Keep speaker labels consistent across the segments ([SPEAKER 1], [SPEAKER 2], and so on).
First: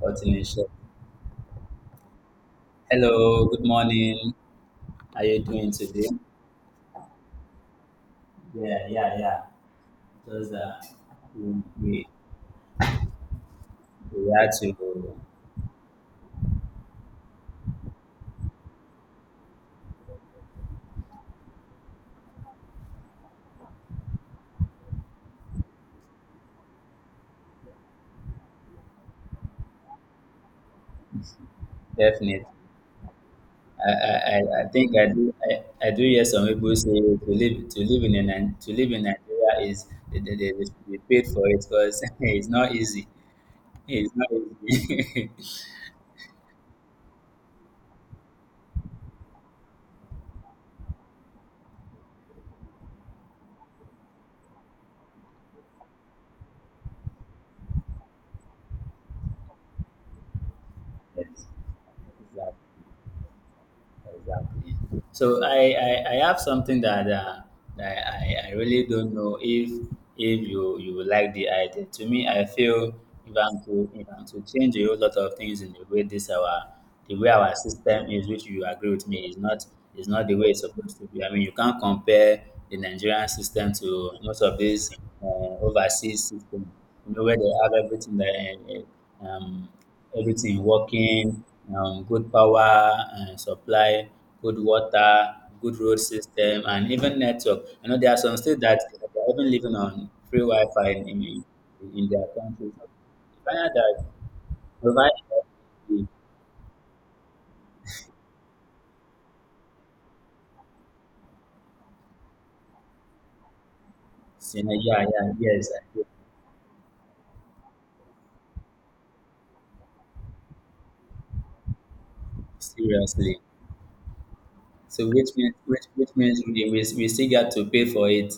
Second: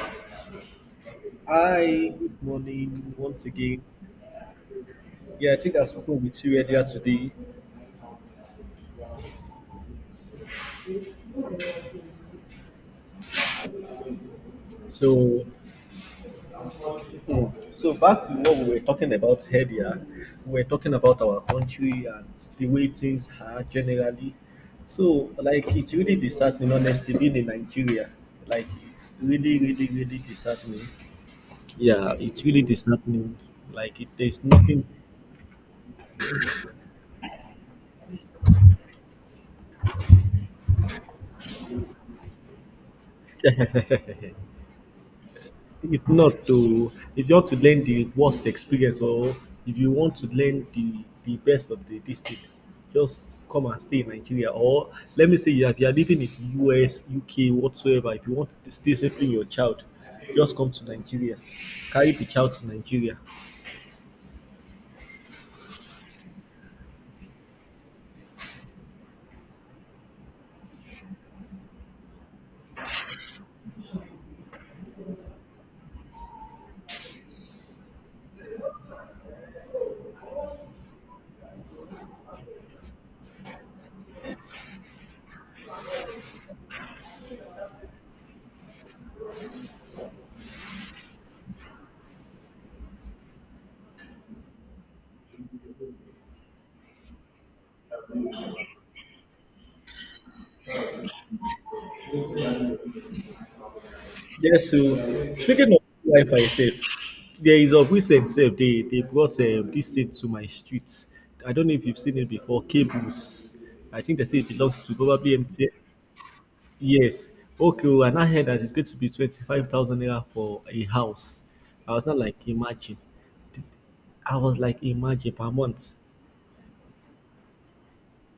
[SPEAKER 1] Continuation.
[SPEAKER 2] Hi, good morning once
[SPEAKER 1] Hello, good
[SPEAKER 2] again.
[SPEAKER 1] morning. How are you
[SPEAKER 2] Yeah, I
[SPEAKER 1] doing
[SPEAKER 2] think I've
[SPEAKER 1] today?
[SPEAKER 2] spoken with you earlier today.
[SPEAKER 1] Yeah, yeah, yeah. Those We, we we had to
[SPEAKER 2] So, hmm, so back to what we were talking about earlier. We were talking about our country and the way things are generally. So, like, it's really disheartening, honestly, being in Nigeria. Like, it's really, really, really disheartening. Yeah, it's
[SPEAKER 1] definitely.
[SPEAKER 2] really disheartening.
[SPEAKER 1] I,
[SPEAKER 2] Like,
[SPEAKER 1] I,
[SPEAKER 2] there's
[SPEAKER 1] I I
[SPEAKER 2] nothing.
[SPEAKER 1] think I do hear some people say to live in to live in Nigeria is they should be paid for it because it's not easy. It's not easy.
[SPEAKER 2] If not to, if you want to learn the worst experience, or if you want to learn the best of the district, just come and stay in Nigeria. Or let me say, if you are living in the US, UK, whatsoever, if you want to discipline your child, just come to Nigeria.
[SPEAKER 1] Yes,
[SPEAKER 2] Carry the child
[SPEAKER 1] exactly.
[SPEAKER 2] to Nigeria.
[SPEAKER 1] Exactly. So I have something that I really don't know if you will like the idea. To me, I feel if I'm to change a whole lot of things in the way this our the way our system is, which you agree with me, is not the way it's supposed to be. I mean, you can't compare the Nigerian system to most of these overseas systems. You know where they have everything that. Everything working, good power and supply, good water, good road system, and even network. You know, there are some states that are even living on free Wi-Fi in their countries. China that
[SPEAKER 2] Yes,
[SPEAKER 1] provided
[SPEAKER 2] so speaking of Wi-Fi itself, there is of recent self they brought this thing to my street. I don't know if you've seen it before. Cables. I think they say it belongs to
[SPEAKER 1] yeah, yeah,
[SPEAKER 2] probably
[SPEAKER 1] yes,
[SPEAKER 2] MTN.
[SPEAKER 1] I do.
[SPEAKER 2] Yes. Okay, well, and I heard that it's going to be 25,000 naira for a house. I was not, like, imagine.
[SPEAKER 1] Seriously.
[SPEAKER 2] I was like,
[SPEAKER 1] So
[SPEAKER 2] imagine, per month.
[SPEAKER 1] which means we still got to pay for it.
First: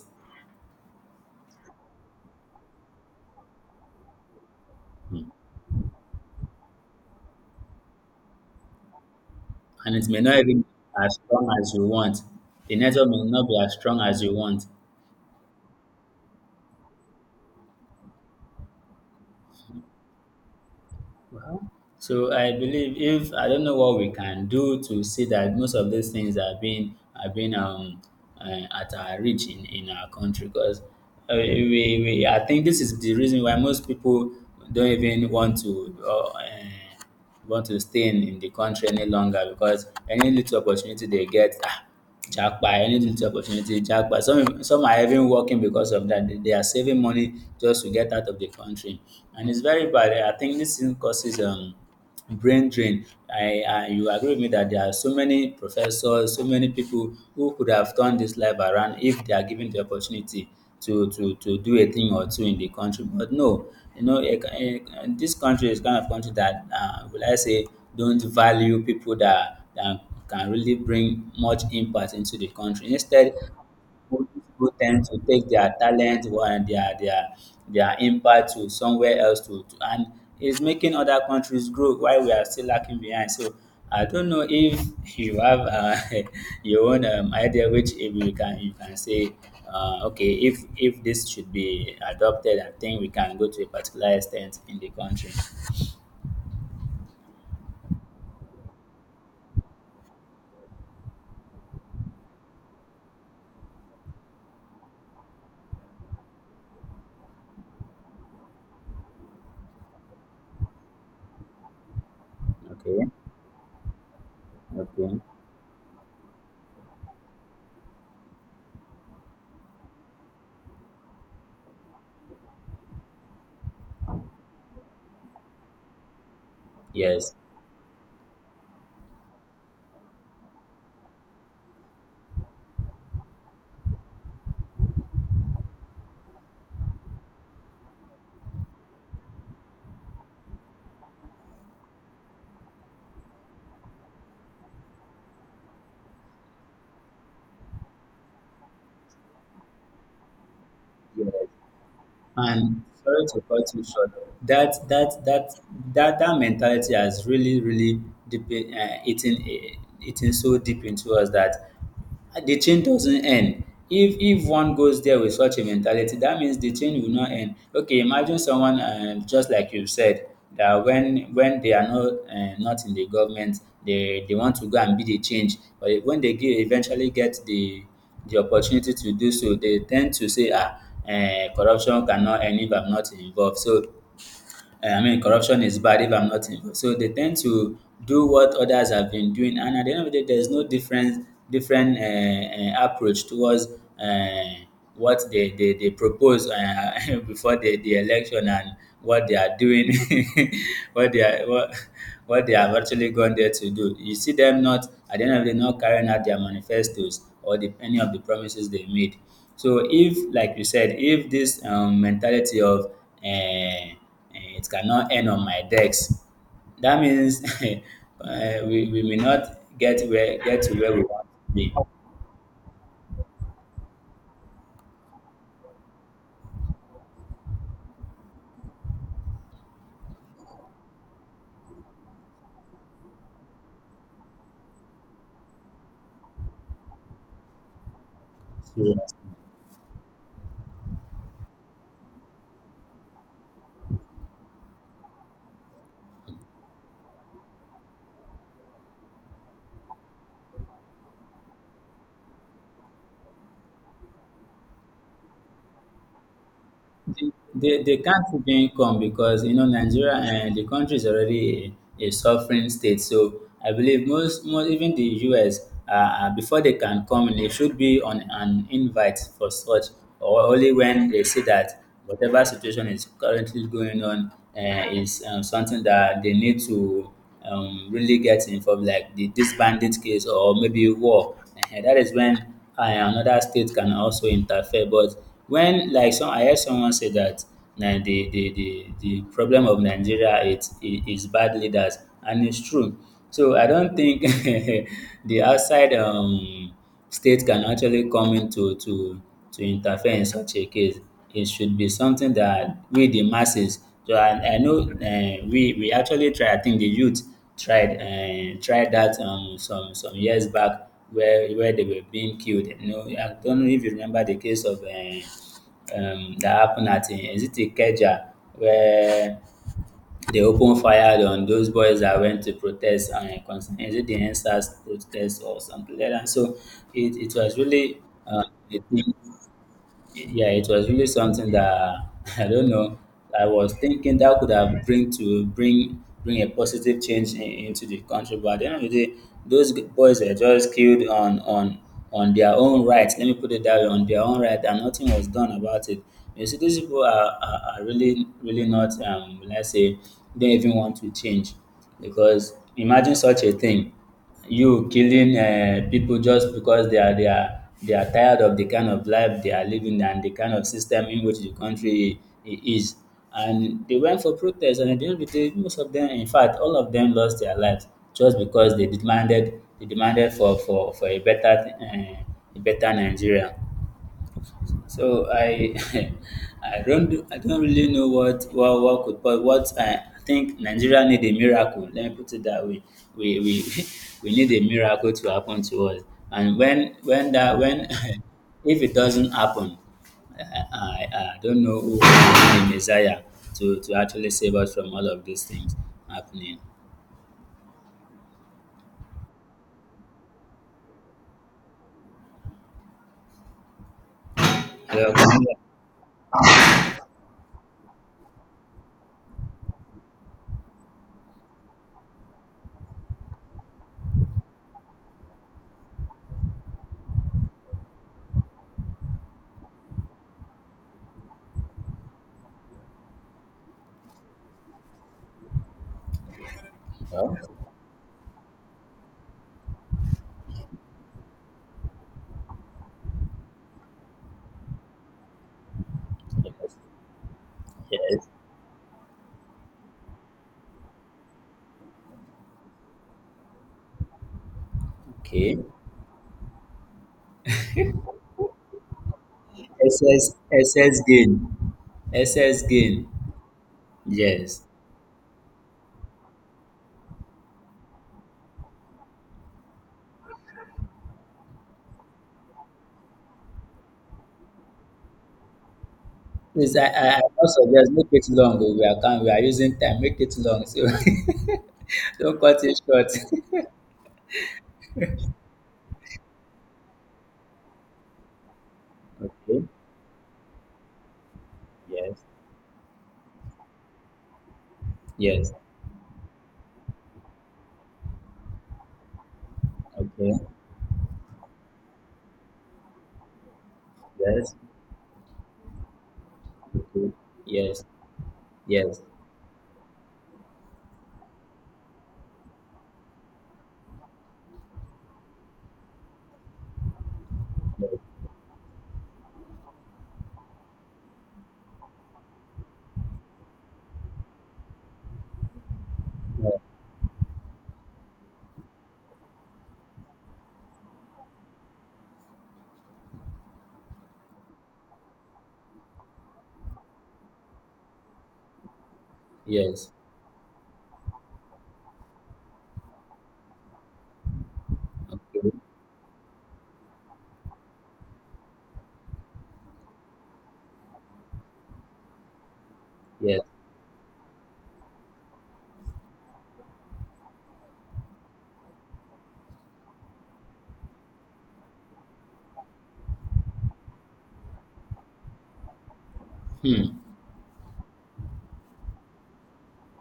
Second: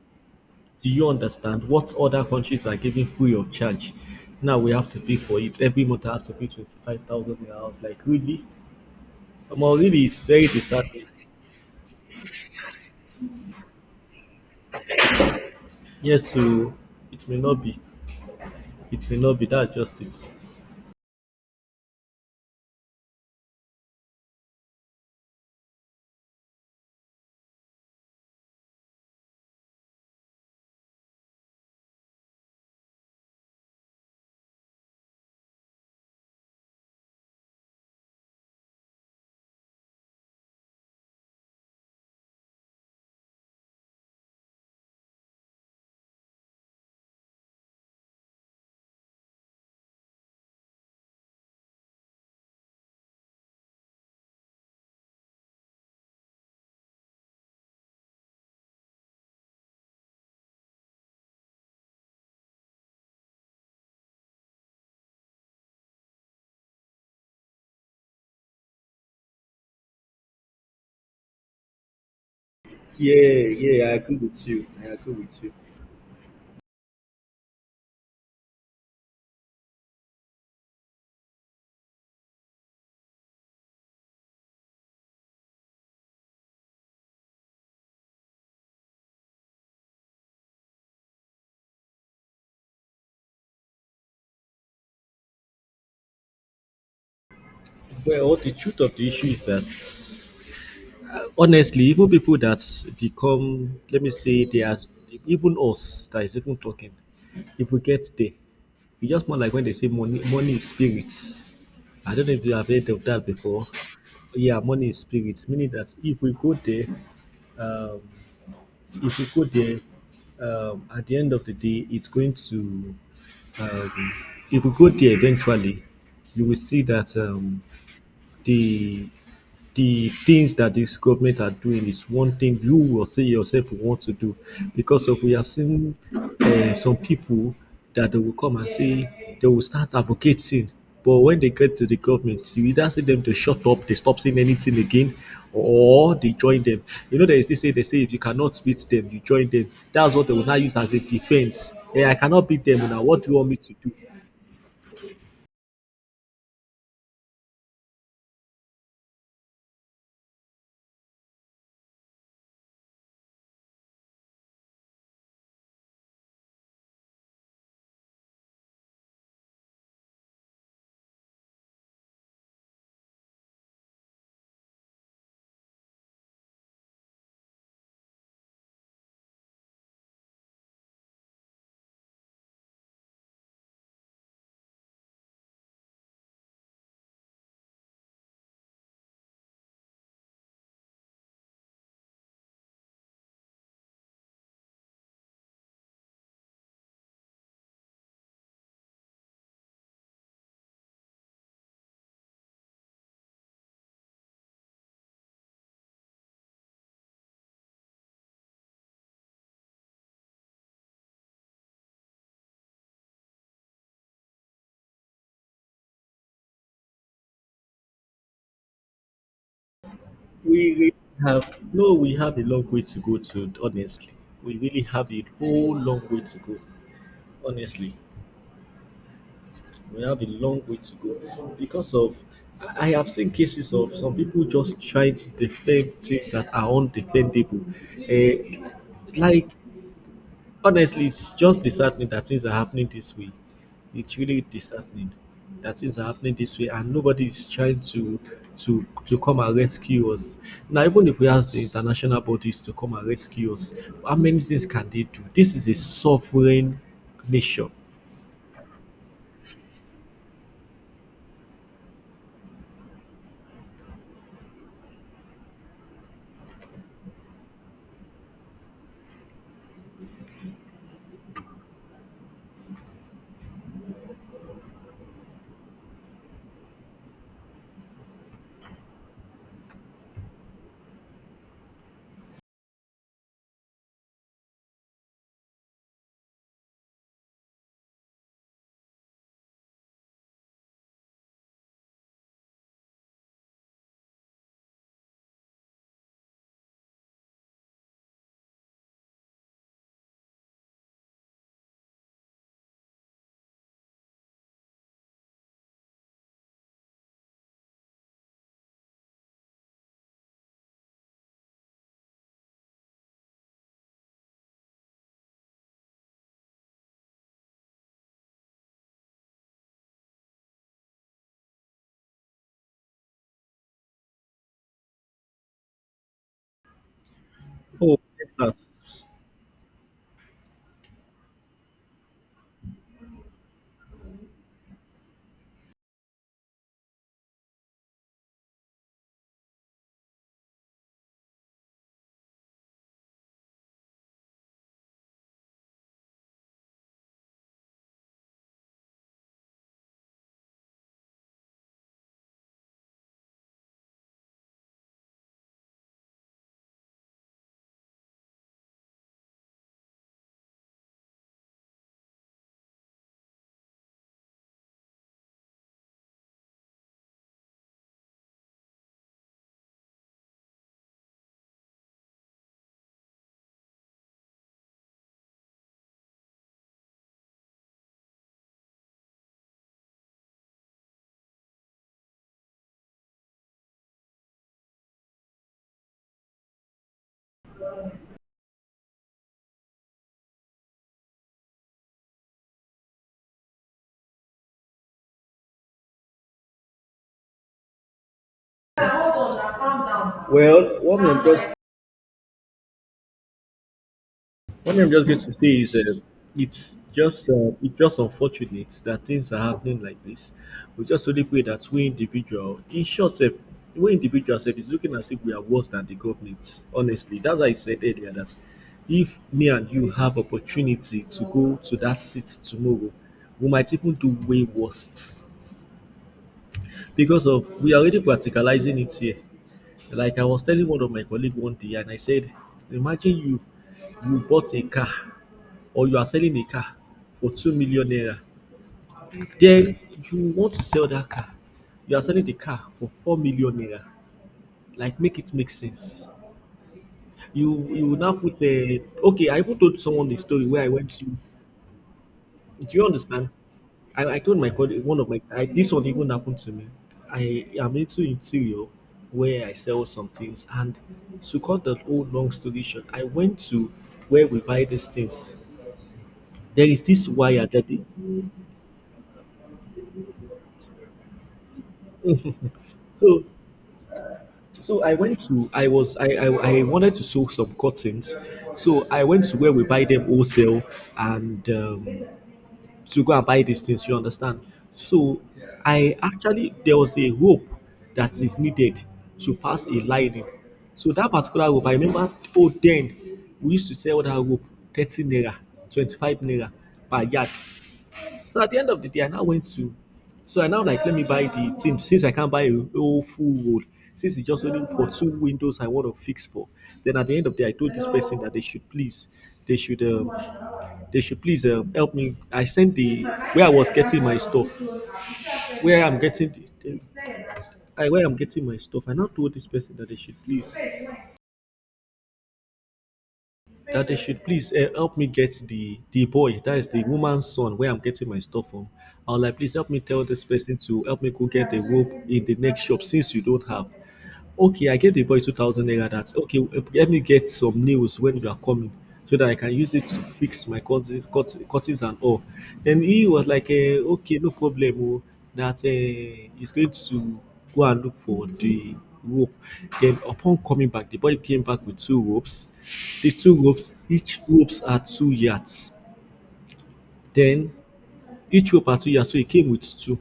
[SPEAKER 2] Do you understand what other countries are giving free of charge? Now we have to pay
[SPEAKER 1] Hmm.
[SPEAKER 2] for it. Every month I have to pay 25,000 naira. I was like, really? Well,
[SPEAKER 1] And
[SPEAKER 2] really,
[SPEAKER 1] it
[SPEAKER 2] it's
[SPEAKER 1] may not
[SPEAKER 2] very
[SPEAKER 1] even be
[SPEAKER 2] disheartening.
[SPEAKER 1] as strong as you want. The network may not be as strong as you want.
[SPEAKER 2] Yes, so it may not be. It may not be. That just it.
[SPEAKER 1] Well, so I believe if I don't know what we can do to see that most of these things are being at our reach in our country because we I think this is the reason why most people don't even want to stay in the country any longer because any little opportunity they get, ah, japa, any little opportunity, japa. Some are even working because of that. They are saving money just to get out of the country, and it's very bad. I think this thing causes brain drain. I you agree with me that there are so many professors, so many people who could have turned this life around if they are given the opportunity to do a thing or two in the country. But no, you know, this country is kind of country that will I say don't value people that can really bring much impact into the country.
[SPEAKER 2] Yeah,
[SPEAKER 1] Instead,
[SPEAKER 2] yeah, I agree
[SPEAKER 1] most
[SPEAKER 2] with you.
[SPEAKER 1] people
[SPEAKER 2] I
[SPEAKER 1] tend
[SPEAKER 2] agree
[SPEAKER 1] to
[SPEAKER 2] with
[SPEAKER 1] take
[SPEAKER 2] you.
[SPEAKER 1] their talent and their their impact to somewhere else to and it's making other countries grow while we are still lacking behind. So I don't know if you have your own idea which if you can you can say okay, if this should be adopted, I think we can go to a particular extent in the country.
[SPEAKER 2] Well, the truth of the issue is that, honestly, even people that become, let me say, they are, even us that is even talking, if we get there, it's just more like when they say money, money is spirit. I don't know if you have heard of
[SPEAKER 1] Okay.
[SPEAKER 2] that before. Yeah, money is
[SPEAKER 1] Okay.
[SPEAKER 2] spirit, meaning that if we go there, um, if we go there, at the end of the day, it's going to, um, if we go there eventually, you will see that
[SPEAKER 1] Yes.
[SPEAKER 2] the things that this government are doing is one thing you will say yourself you want to do, because of we have seen some people that they will come and say they will start advocating, but when they get to the government you either see them to shut up, they stop saying anything again, or they join them. You know, there is this say, they say, if you cannot beat them, you join them. That's what they will now use as a
[SPEAKER 1] Yes.
[SPEAKER 2] defense. I cannot beat them,
[SPEAKER 1] And
[SPEAKER 2] now what
[SPEAKER 1] sorry
[SPEAKER 2] do you
[SPEAKER 1] to
[SPEAKER 2] want me to
[SPEAKER 1] cut you
[SPEAKER 2] do?
[SPEAKER 1] short. That that that that mentality has really really deep eating so deep into us that the chain doesn't end. If one goes there with such a mentality, that means the chain will not end. Okay, imagine someone just like you said that when they are not not in the government, they want to go and be the change. But when eventually get the opportunity to do so, they tend to say, ah, corruption cannot end if I'm not involved. So I mean, corruption is bad if I'm not involved. So they tend to do what others have been doing, and at the end of the day, there's no different approach towards uh, what they propose before the election and what they are doing, what they are what, what they have actually gone there to do. You see them not at the end of the day not carrying out their manifestos or any of the promises they made. So if, like you said, if this mentality of uh, eh, it cannot end on my desk. That means we may not get
[SPEAKER 2] We
[SPEAKER 1] to where
[SPEAKER 2] really
[SPEAKER 1] we want to
[SPEAKER 2] have
[SPEAKER 1] be.
[SPEAKER 2] no, we have a long way to go to, honestly. We really have a whole long way to go. Honestly, we have a long way to go, because of I have seen cases of some people just trying to defend things that are undefendable. Eh,
[SPEAKER 1] So
[SPEAKER 2] like Honestly, it's just disheartening that things are happening this way. It's really disheartening that things are happening this way, and nobody is trying to to come and rescue us. Now, even if we ask the international bodies to come and rescue us, how many things can they do? This is a sovereign nation.
[SPEAKER 1] they can't even come because you know Nigeria and the country is already a sovereign state. So I believe most even the US before they can come, they should be on an invite for such, or only when they see that whatever situation is currently going on uh, is something that they need to really get involved, like this bandit case or maybe war. Ehen, that is another state can also interfere. But when like some, I heard someone say that na the problem of Nigeria it is bad leaders, and it's true. So I don't think the outside states can actually come in to interfere in such a case. It should be something that we, the masses, so I know we actually tried, I think the youth tried tried that some years back where they were being killed. You know, I don't know if you remember the case of that happened at, is it Ikeja, where they opened fire on those boys that went to protest and concern is it the end SARS protest or something like that. So it was
[SPEAKER 2] Oh,
[SPEAKER 1] really uh, a
[SPEAKER 2] Texas.
[SPEAKER 1] thing yeah, it was really something that I don't know. I was thinking that could have bring to bring a positive change into the country, but at the end of the day, boys were just killed on their own right. Let me put it that way, on their own right, and nothing was done about it. You see, these people are really really not let's say they don't even want to change because imagine such a thing you killing people just because they are tired of the kind of life they are living and the kind of system in which the country is. And they went for protest, and at the end of the day, most of them, in fact, all of them lost their lives just because they demanded for uh, a better Nigeria. So I I don't really know what could but what I think Nigeria need a miracle. Let me put it that way. We we need a miracle to happen to us. And when if it doesn't happen, I, I, I don't know who will be the Messiah to actually save us from all of these things happening.
[SPEAKER 2] Well, what I'm just One thing I'm just
[SPEAKER 1] Well,
[SPEAKER 2] going to
[SPEAKER 1] coming
[SPEAKER 2] say
[SPEAKER 1] back-
[SPEAKER 2] is it's just it's just unfortunate that things are happening like this. We just only pray that we individual, in short, self, we individual self is looking as if we are worse than the government. Honestly, that's why I said earlier that if me and you have opportunity to go to that seat tomorrow, we might even do way worse, because
[SPEAKER 1] well,
[SPEAKER 2] of we are already practicalizing it here. Like I was telling one of my colleague one day, and I said, imagine you bought a car, or you are selling a car for 2 million naira,
[SPEAKER 1] yes,
[SPEAKER 2] then you want to sell that car. You are selling the car for 4 million naira. Like, make it make
[SPEAKER 1] okay.
[SPEAKER 2] sense. You will now put a okay. I even told
[SPEAKER 1] S
[SPEAKER 2] someone the story
[SPEAKER 1] okay.
[SPEAKER 2] where I
[SPEAKER 1] S
[SPEAKER 2] went
[SPEAKER 1] S
[SPEAKER 2] to. Do
[SPEAKER 1] gain. SS
[SPEAKER 2] you
[SPEAKER 1] gain.
[SPEAKER 2] understand? I told my
[SPEAKER 1] Yes.
[SPEAKER 2] colleague one of my. This one even happened to me. I am into interior, where I sell some things, and to cut the whole long story short, I went to where we buy these things. There
[SPEAKER 1] Please,
[SPEAKER 2] is this
[SPEAKER 1] I
[SPEAKER 2] wire that they
[SPEAKER 1] don't make it long oh, we are using time, make it long so don't cut it short.
[SPEAKER 2] so I went to I was I wanted to sew some curtains, so I went to where
[SPEAKER 1] Okay.
[SPEAKER 2] we buy them wholesale and
[SPEAKER 1] Yes.
[SPEAKER 2] to go and buy these things. You understand? So
[SPEAKER 1] Yes.
[SPEAKER 2] I Actually, there was a rope that is needed to pass a lining.
[SPEAKER 1] Okay.
[SPEAKER 2] So that particular rope, I remember. Oh, then we used to sell that rope
[SPEAKER 1] Yes.
[SPEAKER 2] 30 naira, 25 naira per
[SPEAKER 1] Okay.
[SPEAKER 2] yard.
[SPEAKER 1] Yes.
[SPEAKER 2] So at the end of the
[SPEAKER 1] Yes.
[SPEAKER 2] day, I now went to, so I now, like, let me buy the thing, since I can't buy a whole full wall. Since it's just only for two windows I want to fix for. Then at the end of the day, I told this
[SPEAKER 1] Yes.
[SPEAKER 2] person that they should please, they should, um, they should please help me. I sent the where I was getting my stuff, where I'm getting
[SPEAKER 1] No.
[SPEAKER 2] the I, where I'm getting my stuff. I now told this person that they should please help me get the boy that is the woman's son, where I'm getting my stuff from. I was like, please help me
[SPEAKER 1] Yes.
[SPEAKER 2] tell this person to help me go get the rope in the next shop, since you don't have. Okay, I gave the boy
[SPEAKER 1] Okay.
[SPEAKER 2] 2,000 naira. That's okay, let me get some nails when you are coming, so that I can use it to fix my curtains, curtains and all. Then he was
[SPEAKER 1] Yes.
[SPEAKER 2] like, okay, no problem oh, that he's going to go and look for the rope. Then upon coming back, the boy came back with two ropes. The two ropes, each ropes are 2 yards.
[SPEAKER 1] Hmm.
[SPEAKER 2] Then each rope are 2 yards, so he came with two,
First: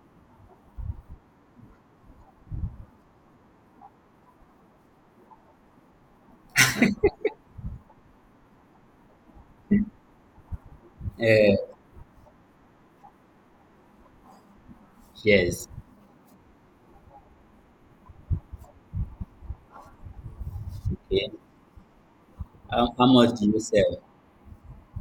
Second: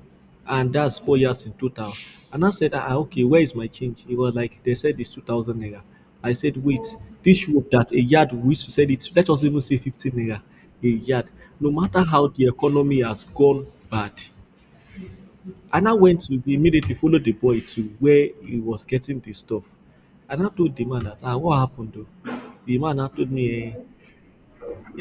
[SPEAKER 2] and that's 4 yards in total. And I said, ah, okay, where is my change? He was like, they said it's 2,000 naira. I said, wait, this rope that a yard we used to sell it, let us even say 15 naira a yard,
[SPEAKER 1] Eh,
[SPEAKER 2] no matter how the economy has gone bad. And
[SPEAKER 1] yes.
[SPEAKER 2] I now went to immediately follow the boy to where he was getting the stuff, and I told the man that,
[SPEAKER 1] Okay.
[SPEAKER 2] ah, what happened though?" The man
[SPEAKER 1] How
[SPEAKER 2] now told
[SPEAKER 1] much
[SPEAKER 2] me,
[SPEAKER 1] do you sell?
[SPEAKER 2] uh,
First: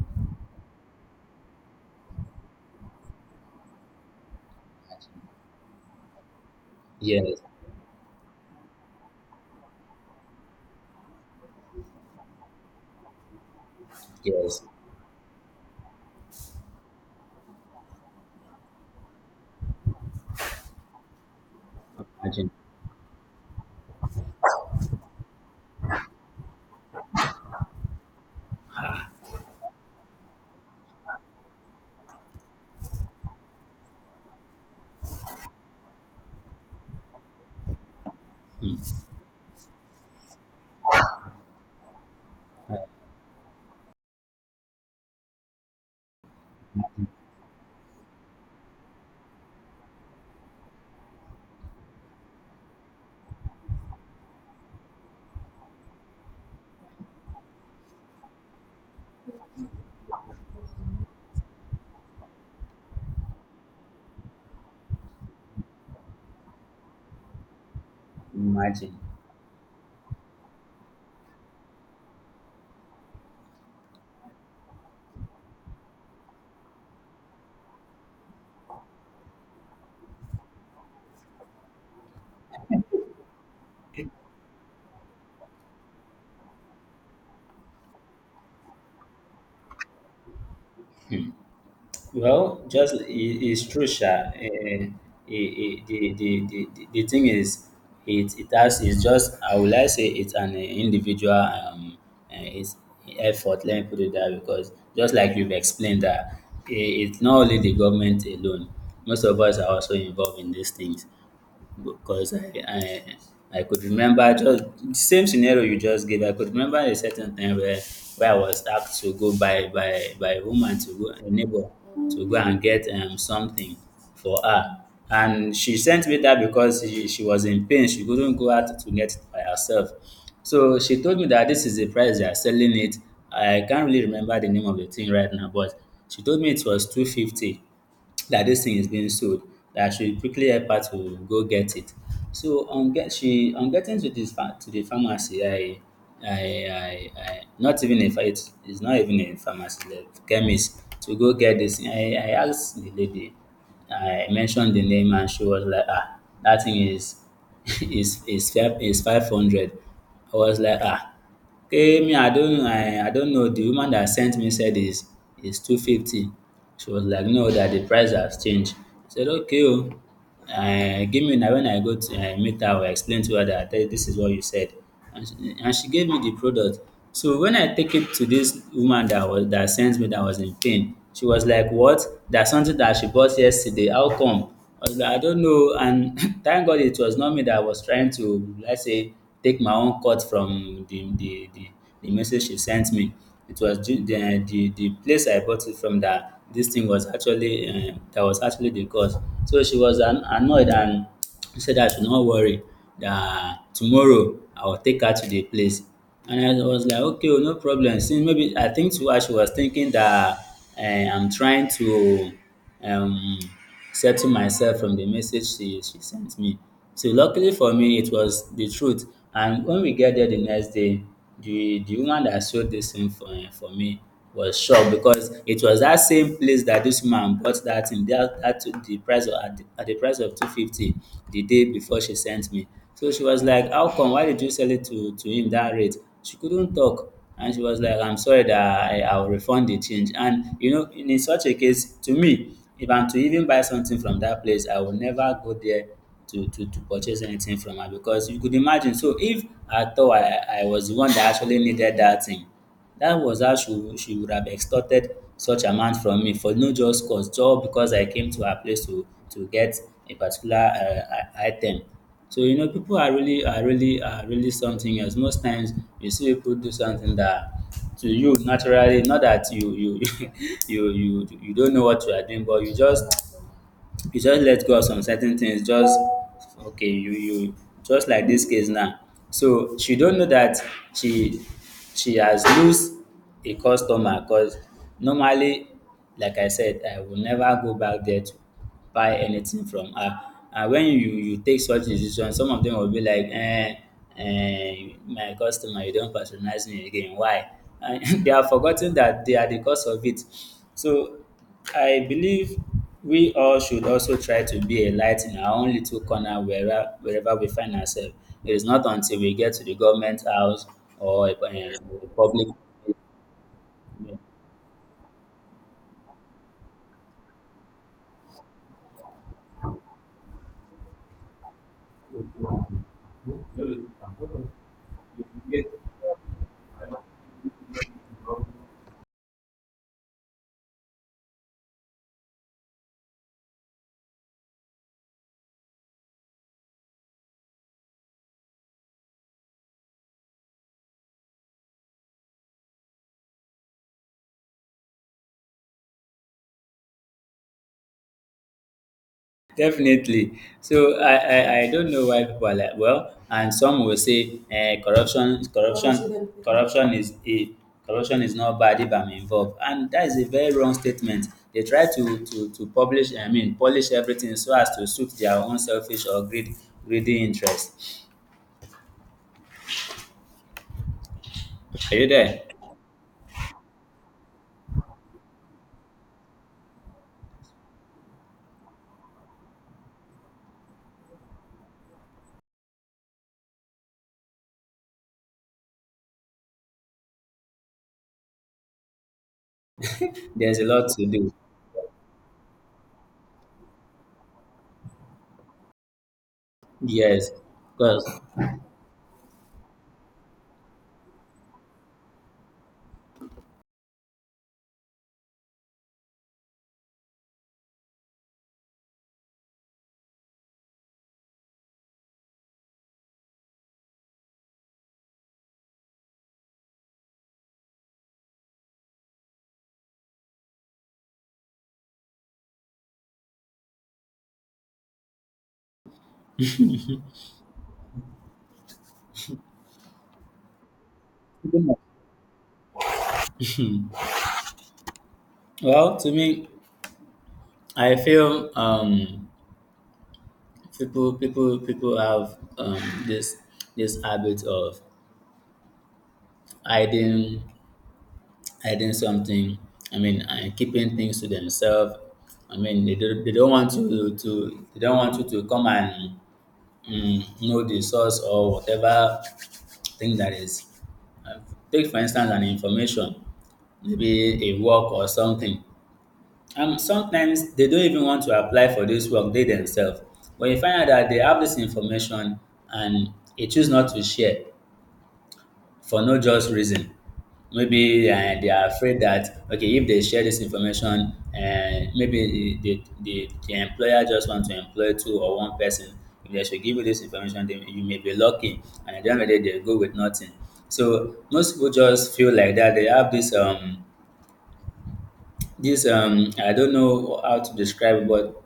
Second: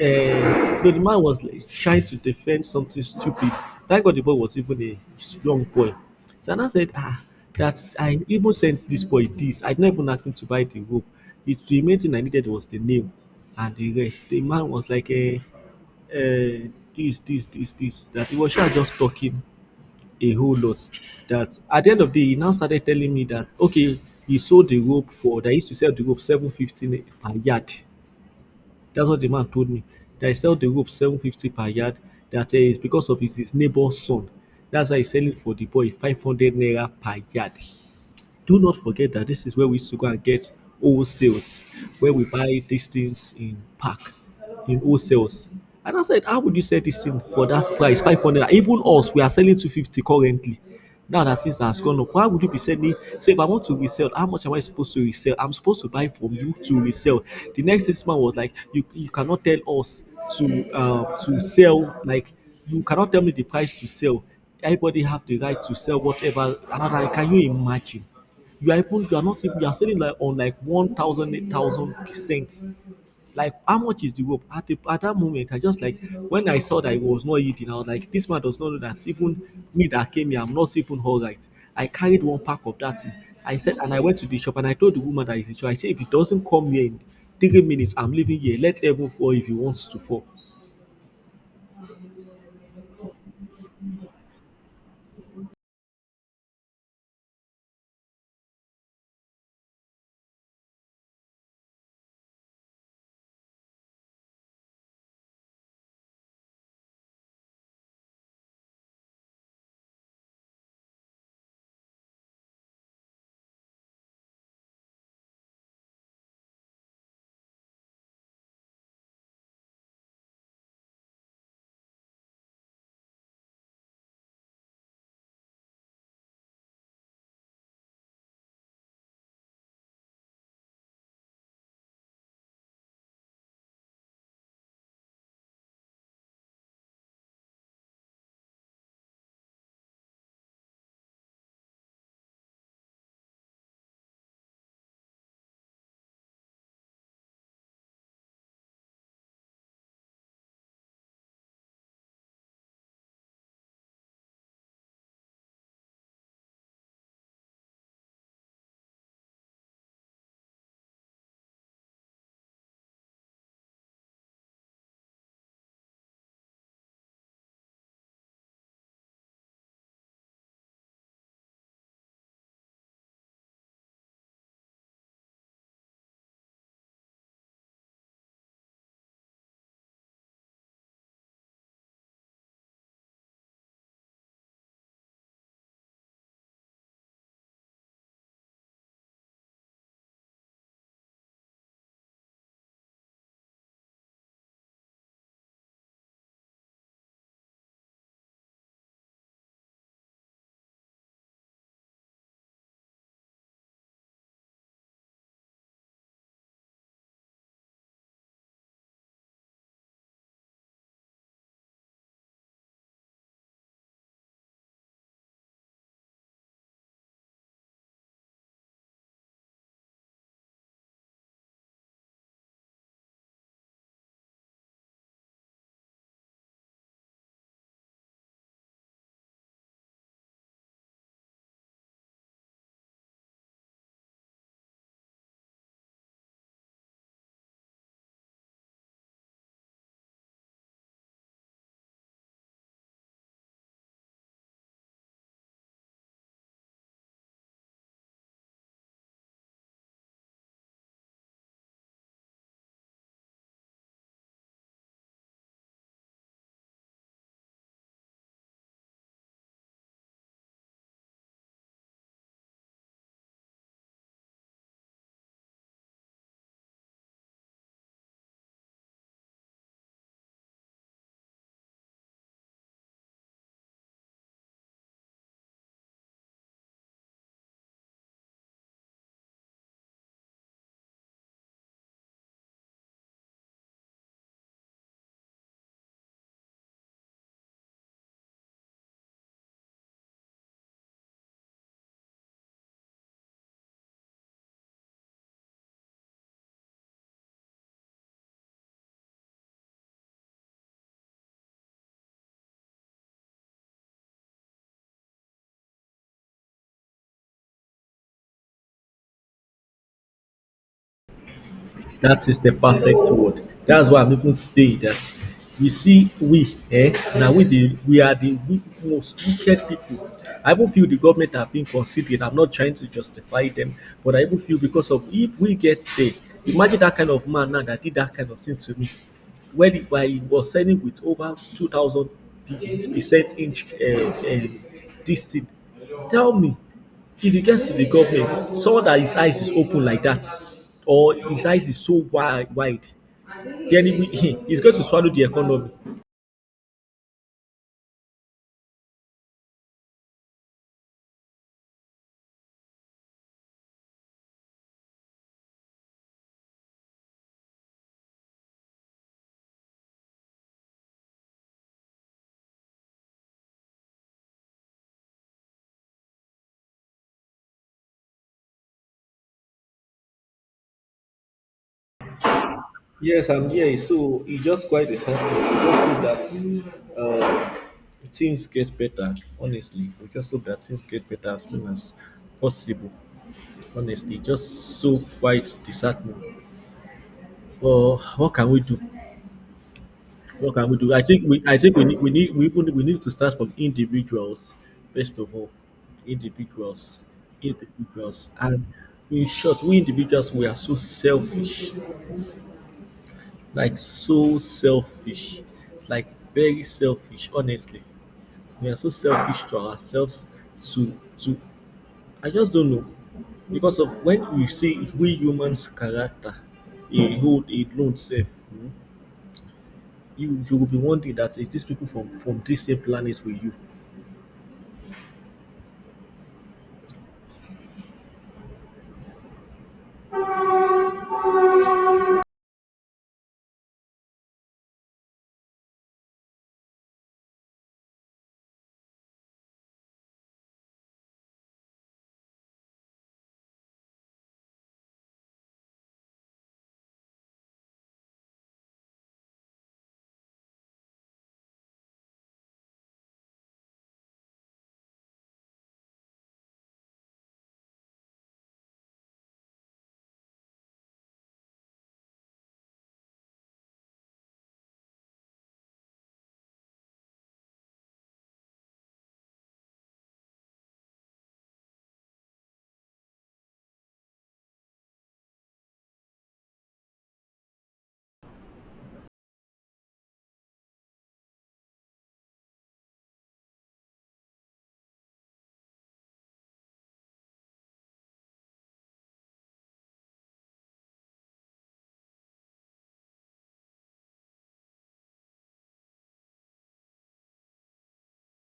[SPEAKER 2] no. The man was like, trying to defend something stupid. Thank God the boy was even a young boy. So I said, ah,
[SPEAKER 1] Yes.
[SPEAKER 2] that's." I even sent this boy this. I did not even ask him to buy the rope. It, the main thing I needed was the name and the rest. The
[SPEAKER 1] Yes.
[SPEAKER 2] man was like, eh, this, this, this, this. That he was sure just talking a whole lot. That at the end of the day, he
[SPEAKER 1] Imagine.
[SPEAKER 2] now started telling me that, okay, he sold the rope for, that he used to sell the rope 715 per yard. That's what the man told me. That he sell the rope 750 per yard. That is because of his neighbor's son. That's why he's selling for the boy 500 naira per yard. Do not forget that this is where we used to go and get wholesales, where we buy these things in pack, in wholesales. And I said, how would you sell this thing for that price, 500? Even us, we are selling 250 currently. Now that things has gone up, why would you be selling? So if I want to resell, how much am I supposed to resell? I'm supposed to buy from you to resell. The next 6 months was like, you cannot tell us to sell, like you cannot tell me the price to sell. Everybody have the right to sell whatever. And I'm like, can you imagine? You are
[SPEAKER 1] Imagine.
[SPEAKER 2] even, you are not even, you are selling like on like one thousand eight thousand percent. Like, how much is the rope at the at that moment? I just like, when I saw that it was not eating, I was like, this man does not know that even me that came here, I'm not even all right. I carried one pack of that thing. I said, and I went to the shop, and I told the woman that is the shop. I said, if it doesn't come here in 3 minutes, I'm leaving here. Let us heaven fall if he wants to fall.
[SPEAKER 1] Well, just it's true, Sha. Eh, eh, eh, the thing is, it's just, I would like say it's an eh, individual it's effort, let me put it that way, because just like you've explained that eh, it's not only the government alone, most of us are also involved in these things because I could remember just the same scenario you just gave. I could remember a certain time where I was asked to go by a woman to go a neighbor to go and get something for her, and she sent me that because she was in pain. She couldn't go out to get it by herself. So she told me that this is the price they are selling it. I can't really remember the name of the thing right now, but she told me it was 250 that this thing is being sold that she quickly help her to go get it. So on get she on getting to to the pharmacy, I I not even it is not even a pharmacy, the chemist to go get this thing. I asked the lady, I mentioned the name and she was like, ah, that thing is is five is 500. I was like, ah. Okay, me I don't I don't know. The woman that sent me said is 250. She was like, no, that the price has changed. I said, okay, oh, give me now when I go to meet her, I will explain to her that "Hey, this is what you said, and she, and she gave me the product." So when I take it to this woman that sent me that was in pain, she was like, what? That's something that she bought yesterday. How come? I was like, I don't know. And thank God it was not me that was trying to, let's say, take my own cut from the message she sent me. It was the place I bought it from that this thing was actually that was actually the cause. So she was annoyed and she said that I should not worry, that tomorrow I will take her to the place. And I was like, okay, oh, no problem. Since maybe I think too, she was thinking that I'm trying to um settle myself from the message she sent me. So luckily for me it was the truth, and when we get there the next day, the woman that sold this thing for me was shocked, because it was that same place that this woman bought that thing that that to the price of at the price of 250 the day before she sent me. So she was like, how come? Why did you sell it to him that rate? She couldn't talk, and she was like, I'm sorry that I'll refund the change. And you know, in such a case, to me, if I'm to even buy something from that place, I will never go there to, to purchase anything from her, because you could imagine. So if I thought I was the one that actually needed that thing, that was how she would have extorted such amount from me for no just cause, just because I came to her place to get a particular item. So you know, people are really something else. Most times you see people do something that to you naturally, not that you you you don't know what you are doing, but you just let go of some certain things, just okay, you just like this case now. So she don't know that she she has lose a customer, because normally, like I said, I will never go back there to buy anything from her. And when you take such decision, some of them will be like, eh, eh, my customer, you don patronize me again, why? And they are forgotten that they are the cause of it. So I believe we all should also try to be a light in our own little corner, wherever, wherever we find ourselves. It is not until we get to the government house, or a
[SPEAKER 2] That is
[SPEAKER 1] public.
[SPEAKER 2] the perfect word. That's why I'm even saying that. You see, we, we are the most wicked people. I even feel the government are being considered. I'm not trying to justify them, but I even feel because of if we get there, imagine that kind of man now that did that kind of thing to me. While he was selling with over 2,000% inch this thing, tell me if it gets to the government, someone that his eyes is open like that, or his eyes is so wide, wide, then he's going to swallow the economy.
[SPEAKER 1] Definitely. So I don't know why people are like, well, and some will say, corruption, corruption, corruption is it? Corruption is not bad if I'm involved," and that is a very wrong statement. They try to publish, I mean, polish everything so as to suit their own greedy interest. Are you there?
[SPEAKER 2] Yes, I'm here. So it's just quite essential. We just hope that things get better. Honestly, we just hope that things get better as soon as possible. Honestly, just so quite disheartening. But what can we do? What
[SPEAKER 1] There's a
[SPEAKER 2] can we
[SPEAKER 1] lot
[SPEAKER 2] do? I
[SPEAKER 1] to
[SPEAKER 2] think
[SPEAKER 1] do.
[SPEAKER 2] we I think we need we need to start from individuals first of all. Individuals.
[SPEAKER 1] Yes, because
[SPEAKER 2] Individuals. And in short, we individuals, we are so selfish. Like so selfish. Like very selfish, honestly. We are so selfish to ourselves to I just don't know. Because of when you see we humans character, a whole, a lone self, you will be wondering that is these people from this same planet with you.
[SPEAKER 1] well, to me, I feel people have this this habit of hiding, hiding something, I mean, and keeping things to themselves. I mean, they don't want to they don't want you to come and know the source or whatever thing that is. Uh, take for instance an information, maybe a work or something. Sometimes they don't even want to apply for this work they themselves, but you find out that they have this information, and they choose not to share, for no just reason. Maybe they are afraid that okay, if they share this information, and maybe the employer just want to employ two or one person. If they should give you this information, then you may be lucky, and at the end of the day, they go with nothing. So most people just feel like that. They have this this I don't know how to describe, but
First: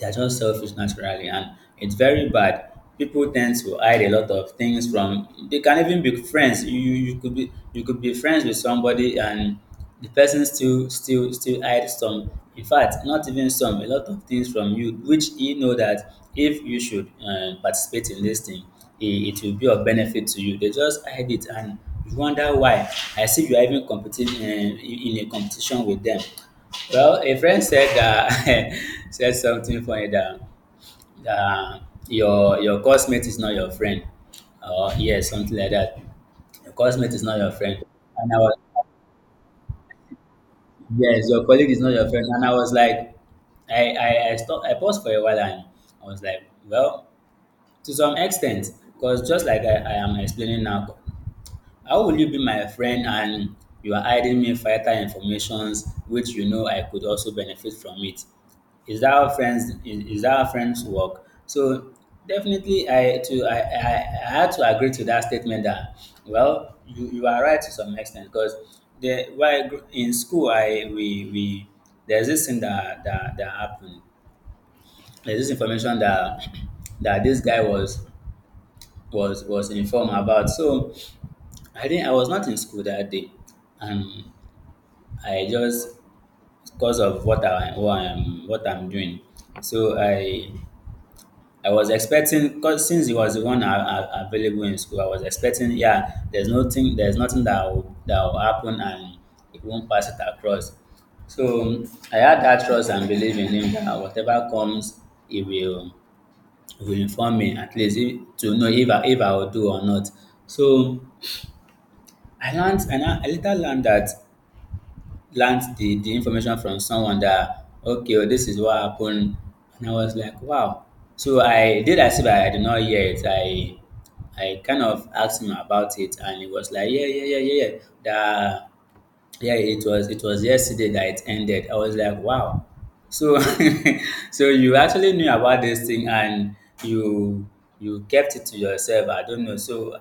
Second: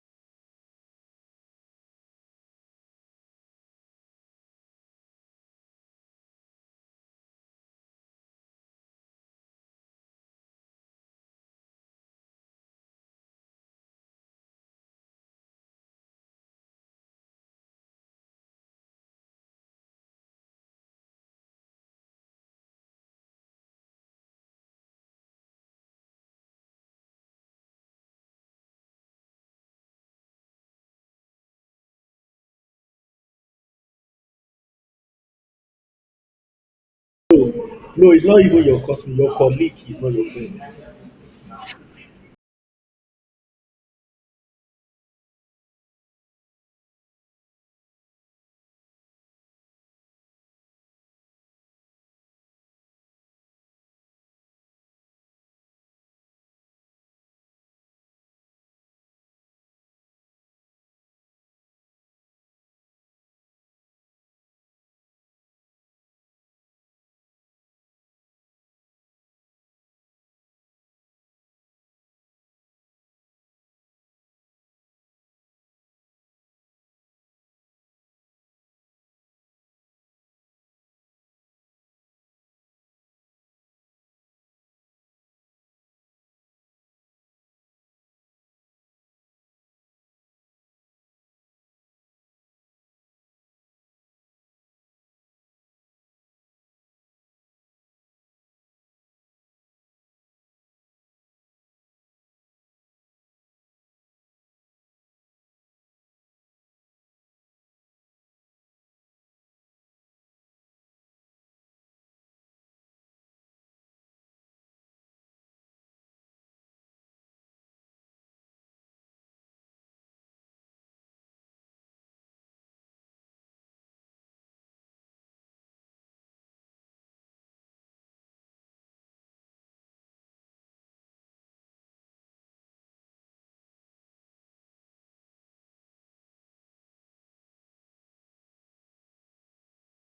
[SPEAKER 1] they are just selfish naturally, and it's very bad. People tend to hide a lot of things from. They can even be friends. You could be friends with somebody, and the person still hide some. In fact, not even some. A lot of things from you, which you know that if you should participate in this thing, it will be of benefit to you. They just hide it, and you wonder why. I see you are even competing in a competition with them. Well, a friend said, said something funny that uh, your cosmate is not your friend. Oh, yes, something like that. Your cosmate is not
[SPEAKER 2] No,
[SPEAKER 1] your friend.
[SPEAKER 2] no, it's
[SPEAKER 1] And I
[SPEAKER 2] not
[SPEAKER 1] was,
[SPEAKER 2] even your customer, your colleague is not your friend.
[SPEAKER 1] yes, your colleague is not your friend. And I was like, stopped, I paused for a while, and I was like, well, to some extent, because just like I am explaining now, how will you be my friend and you are hiding me vital informations, which you know I could also benefit from it? Is that our friends is that our friends work? So definitely, I to I, I had to agree to that statement that well, you are right to some extent, because the why, in school, I we there's this thing that happened. There's this information that that this guy was was informed about. So I didn't, I was not in school that day, and I just, because of what I'm doing. So I was expecting, cause since he was the one available in school, I was expecting, yeah, there's nothing that will, that will happen, and he won't pass it across. So I had that trust and belief in him that whatever comes, he will, he will inform me, at least if, to know if I will do or not. So I learned, and I later learned that learned the information from someone that okay well, this is what happened. And I was like, wow. So I did as if I did not hear it. I kind of asked him about it, and he was like, yeah, yeah, yeah, yeah, yeah, that yeah, it was yesterday that it ended. I was like, wow. So so you actually knew about this thing, and you you kept it to yourself, I don't know. So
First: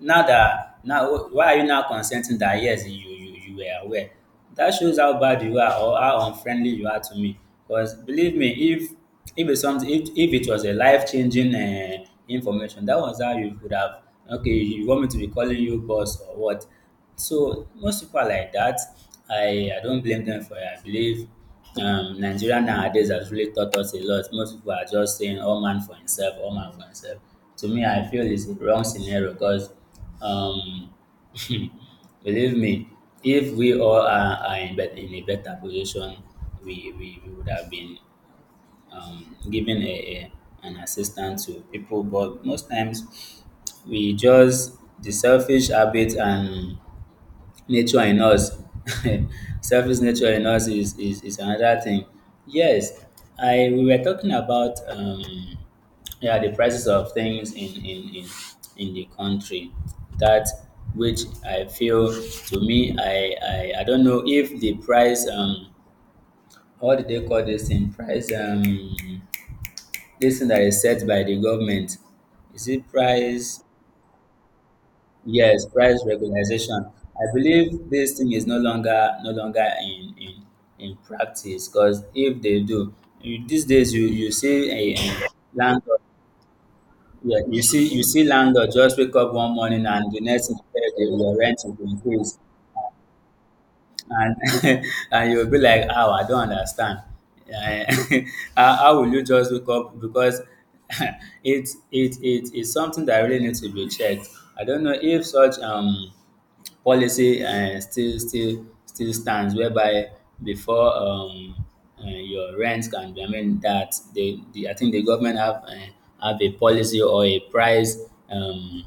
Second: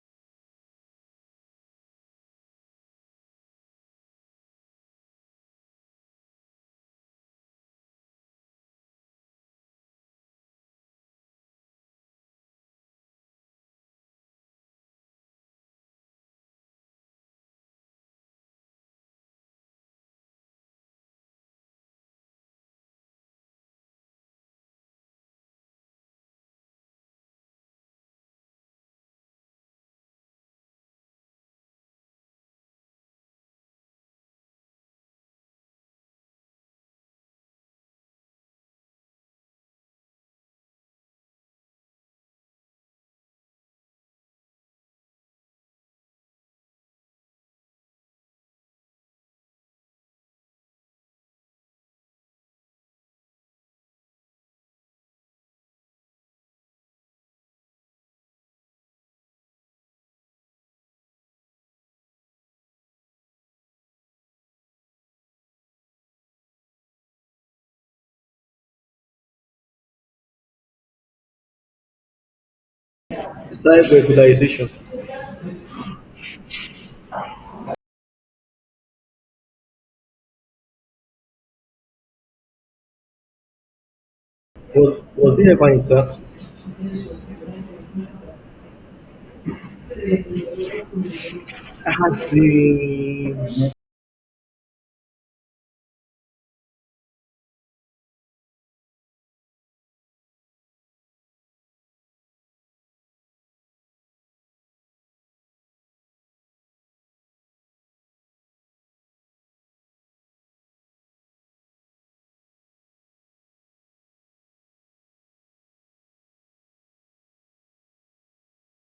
[SPEAKER 1] now that, now why are you now consenting that yes, you were aware? That shows how bad you are, or how unfriendly you are to me. Because believe me, if it's something, if it was a life-changing information, that was how you could have, okay, you want me to be calling you boss or what? So most people are like that. I don't blame them for it. I believe Nigeria nowadays has really taught us a lot. Most people are just saying, all man for himself, all man for himself. To me, I feel it's a wrong scenario, because um, believe me, if we all are in, in a better position, we would have been given an assistance to people. But most times, we just the selfish habit and nature in us, selfish nature in us, is another thing. Yes, I we were talking about yeah the prices of things in the country, that which I feel, to me I don't know if the price, what do they call this thing, price, this thing that is set by the government, is it price?
[SPEAKER 2] Self-regularization.
[SPEAKER 1] Yes, price regulation. I believe this thing is no longer in practice, because if they do, you- these days you see
[SPEAKER 2] Was
[SPEAKER 1] a
[SPEAKER 2] was it ever in
[SPEAKER 1] landlord,
[SPEAKER 2] practice?
[SPEAKER 1] yeah, you see landlord just wake up one morning, and the next thing you hear, the- your rent will increase. And and you'll be like, oh, I don't understand. Eh, how will you just wake up, because it is something that really needs to be checked. I don't know if such policy still stands, whereby before your rent can be, I mean that the, I think the government have, have a policy or a price um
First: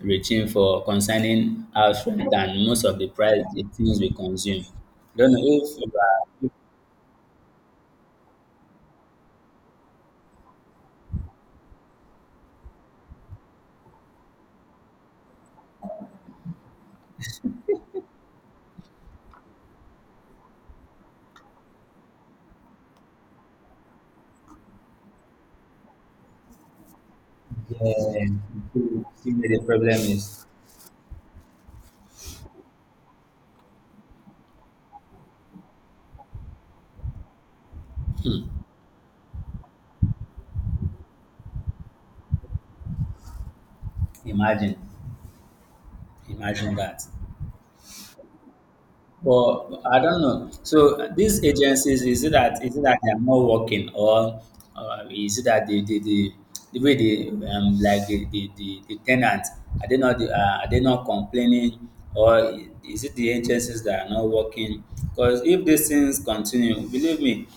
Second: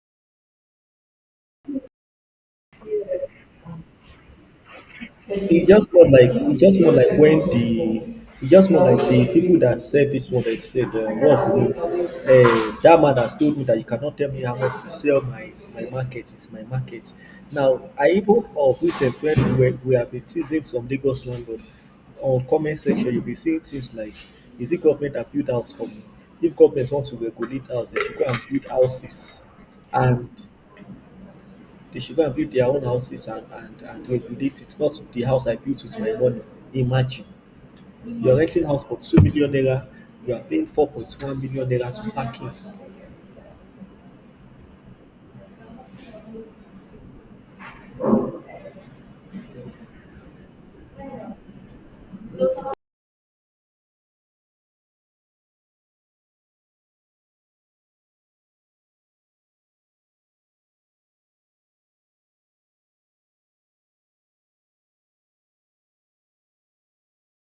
[SPEAKER 1] regime for concerning house rent and most of the price the things we consume. Don't know
[SPEAKER 2] It
[SPEAKER 1] if you
[SPEAKER 2] just not like
[SPEAKER 1] are
[SPEAKER 2] it just not like when the it just not like the people that said this one that said what's the name? That man has told me that you cannot tell me how much to sell my market. It's my market. Now I even of recent when we have been teasing some Lagos landlord on comment section. You'll be seeing things like, is it government that build house for me? If government want to regulate house, they should go and build
[SPEAKER 1] if you see
[SPEAKER 2] houses
[SPEAKER 1] where the problem
[SPEAKER 2] and
[SPEAKER 1] is.
[SPEAKER 2] they should go and build their own houses and regulate it, not the house I built with my money. Imagine you're
[SPEAKER 1] Hmm,
[SPEAKER 2] renting house for 2 million naira, you are paying 4.1 million naira to parking.
[SPEAKER 1] imagine imagine that. Well, I don't know. So these agencies, is it that they are not working, or is it that the way they like the tenants are they not are they not complaining, or is it the agencies that are not working? Because if these things continue, believe me,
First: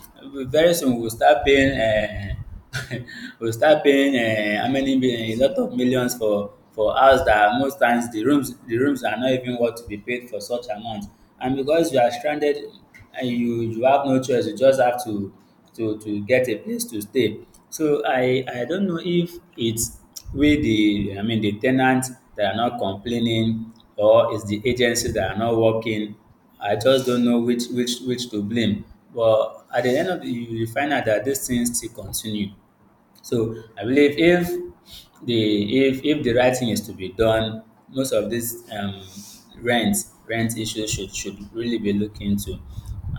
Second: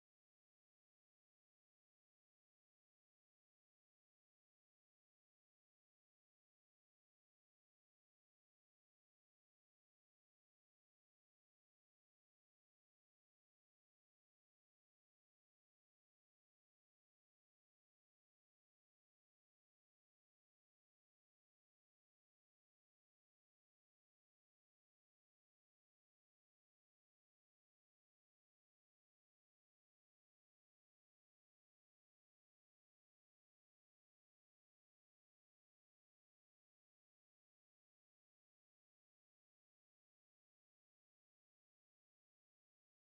[SPEAKER 1] very soon we'll start paying. We'll start paying a lot of millions for house that most times the rooms are not even worth to be paid for such amount. And because you are stranded and you have no choice, you just have to to get a place to stay. So I don't know if it's we the I mean the ten ants that are not complaining or it's the agencies that are not working. I just don't know which to blame. But at the end of the you will find out that these things still continue. So I believe if the right thing is to be done, most of these rent rent issues should really be looked into.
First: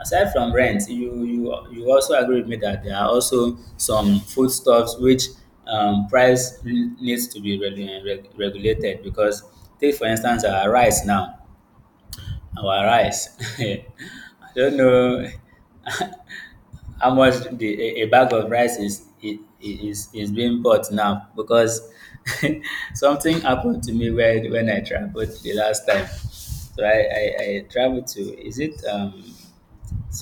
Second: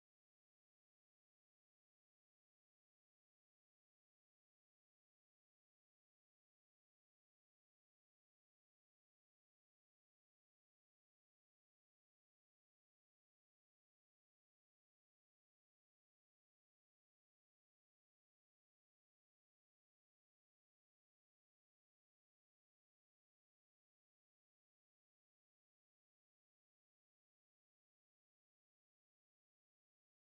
[SPEAKER 1] Aside from rent, you also agree with me that there are also some foodstuffs which price needs to be regulated because take for instance our rice. I don't know how much the a bag of rice is being bought now because something happened to me when I traveled the last time. So I traveled to is it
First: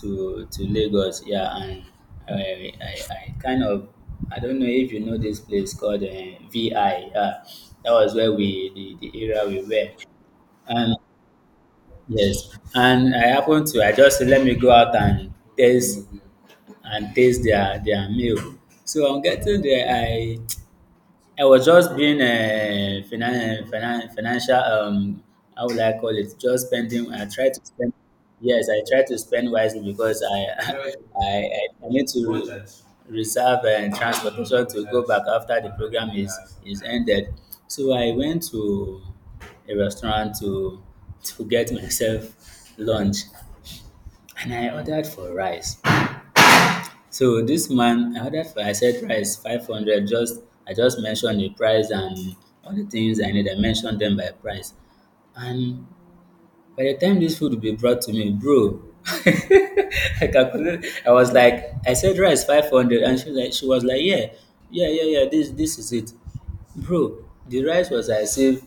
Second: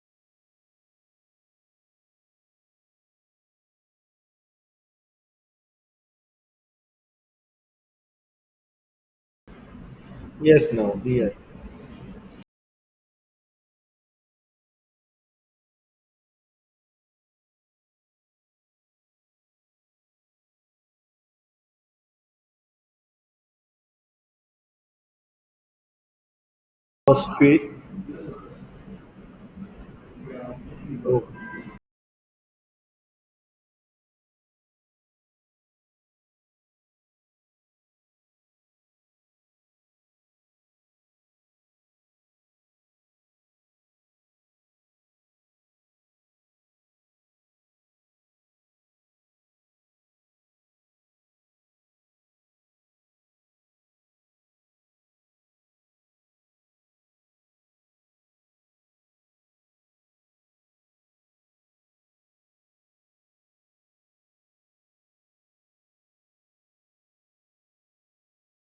[SPEAKER 1] to Lagos, yeah, and I kind of, I don't know if you know this place called VI, yeah, that was where we the area we were.
[SPEAKER 2] Yes, now there.
[SPEAKER 1] Yes, and I happened to, I just said, "Let me go out and taste their meal." So on getting there, I was just being a financial, how would I call it? Just spending. I
[SPEAKER 2] Must
[SPEAKER 1] try to
[SPEAKER 2] pay.
[SPEAKER 1] spend. Yes, I try to spend wisely because
[SPEAKER 2] Oh.
[SPEAKER 1] I need to reserve and transportation to go back after the program is ended. So I went to a restaurant to get myself lunch, and I ordered for rice. So this man, I ordered for, I said price 500. Just I just mentioned the price and all the things I need. I mentioned them by price. And by the time this food will be brought to me, bro, I calculated. I was like, I said rice 500, and she was like, yeah, yeah. This is it, bro. The rice was I saved.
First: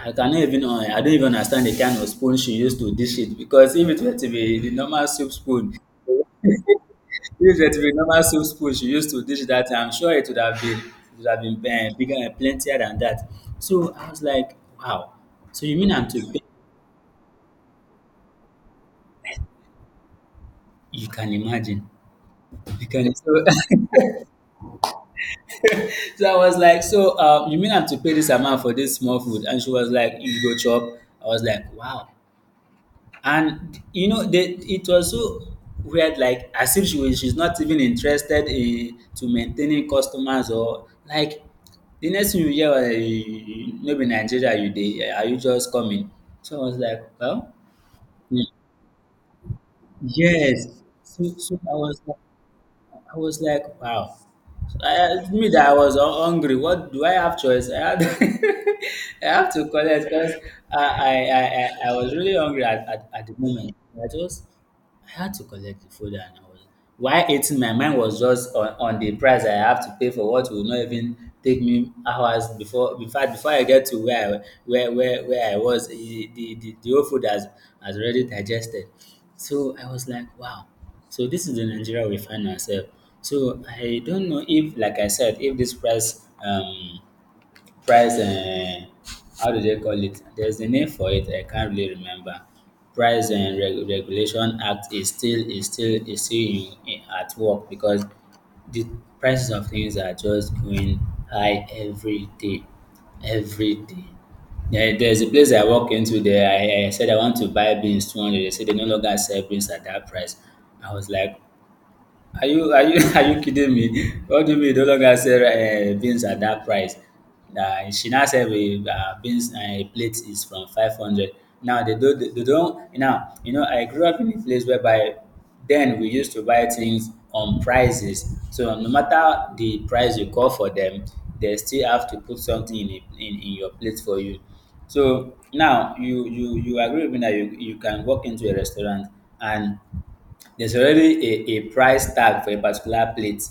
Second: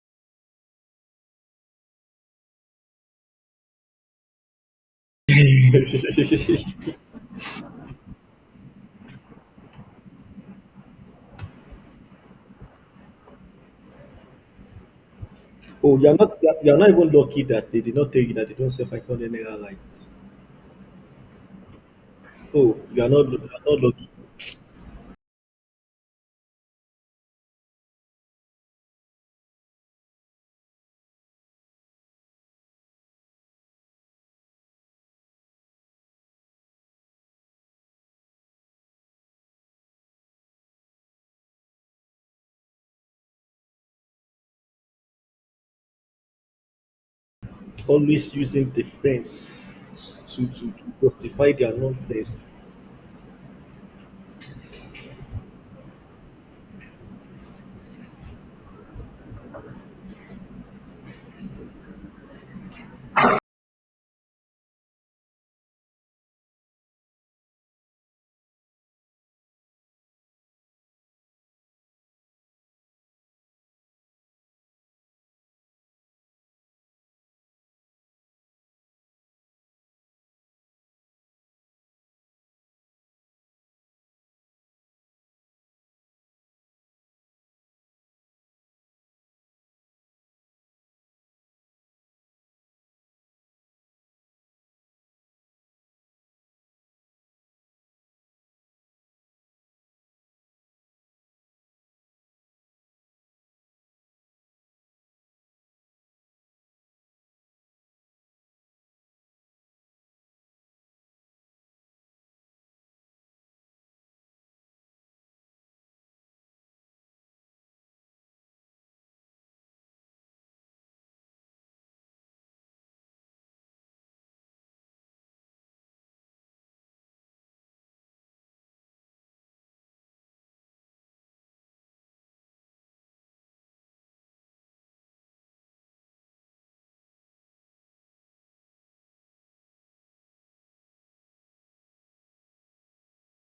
[SPEAKER 1] I cannot even I don't even understand the kind of spoon she used to dish it, because if it were to be the normal soup spoon, if it were normal soup spoon she used to dish that time, I'm sure it would have been, bigger and plentier than that. So I was like, wow, so you mean
[SPEAKER 2] Oh,
[SPEAKER 1] I'm
[SPEAKER 2] you're
[SPEAKER 1] to
[SPEAKER 2] not
[SPEAKER 1] pay,
[SPEAKER 2] you're not even lucky that they did not tell you that they don't sell 500 naira life.
[SPEAKER 1] you can imagine,
[SPEAKER 2] Oh,
[SPEAKER 1] you
[SPEAKER 2] you are
[SPEAKER 1] can
[SPEAKER 2] not you
[SPEAKER 1] so
[SPEAKER 2] are not lucky.
[SPEAKER 1] so I was like, so you mean I'm to pay this amount for this small food, and she was like, you go chop? I was like, wow. And you know, they, it was so weird, like as if she's not even interested in to maintaining customers, or like the next thing you hear was, eh, maybe Nigeria, you dey, eh, are you just coming? So I was like, well,
[SPEAKER 2] Always
[SPEAKER 1] mm,
[SPEAKER 2] using the friends to,
[SPEAKER 1] yes.
[SPEAKER 2] to, to
[SPEAKER 1] So,
[SPEAKER 2] justify
[SPEAKER 1] so
[SPEAKER 2] their
[SPEAKER 1] I was like,
[SPEAKER 2] nonsense.
[SPEAKER 1] wow. So I, me that I was hungry. What do I have choice? I have to collect because I was really hungry at, at the moment. I just I had to collect the folder, and I was while eating my mind was just on the price I have to pay for what will not even take me hours before, in fact before I get to where I where I was, the whole food has already digested. So I was like, wow. So this is the Nigeria we find ourselves. So I don't know if, like I said, if this price how do they call it? There's a name for it. I can't really remember. Price and Regulation Act is still is still in, at work because the prices of things are just going high every day, every day. There's a place I walk into there. I said I want to buy beans 200. They said they no longer sell beans at that price. I was like, are you are you kidding me? What do you mean no longer sell beans at that price? She now said we beans a plate is from 500. Now they don't now you know I grew up in a place whereby then we used to buy things on prices. So no matter the price you call for them, they still have to put something in it, in your plate for you. So now you agree with me that you can walk into a restaurant and there's already a price tag for a particular plate.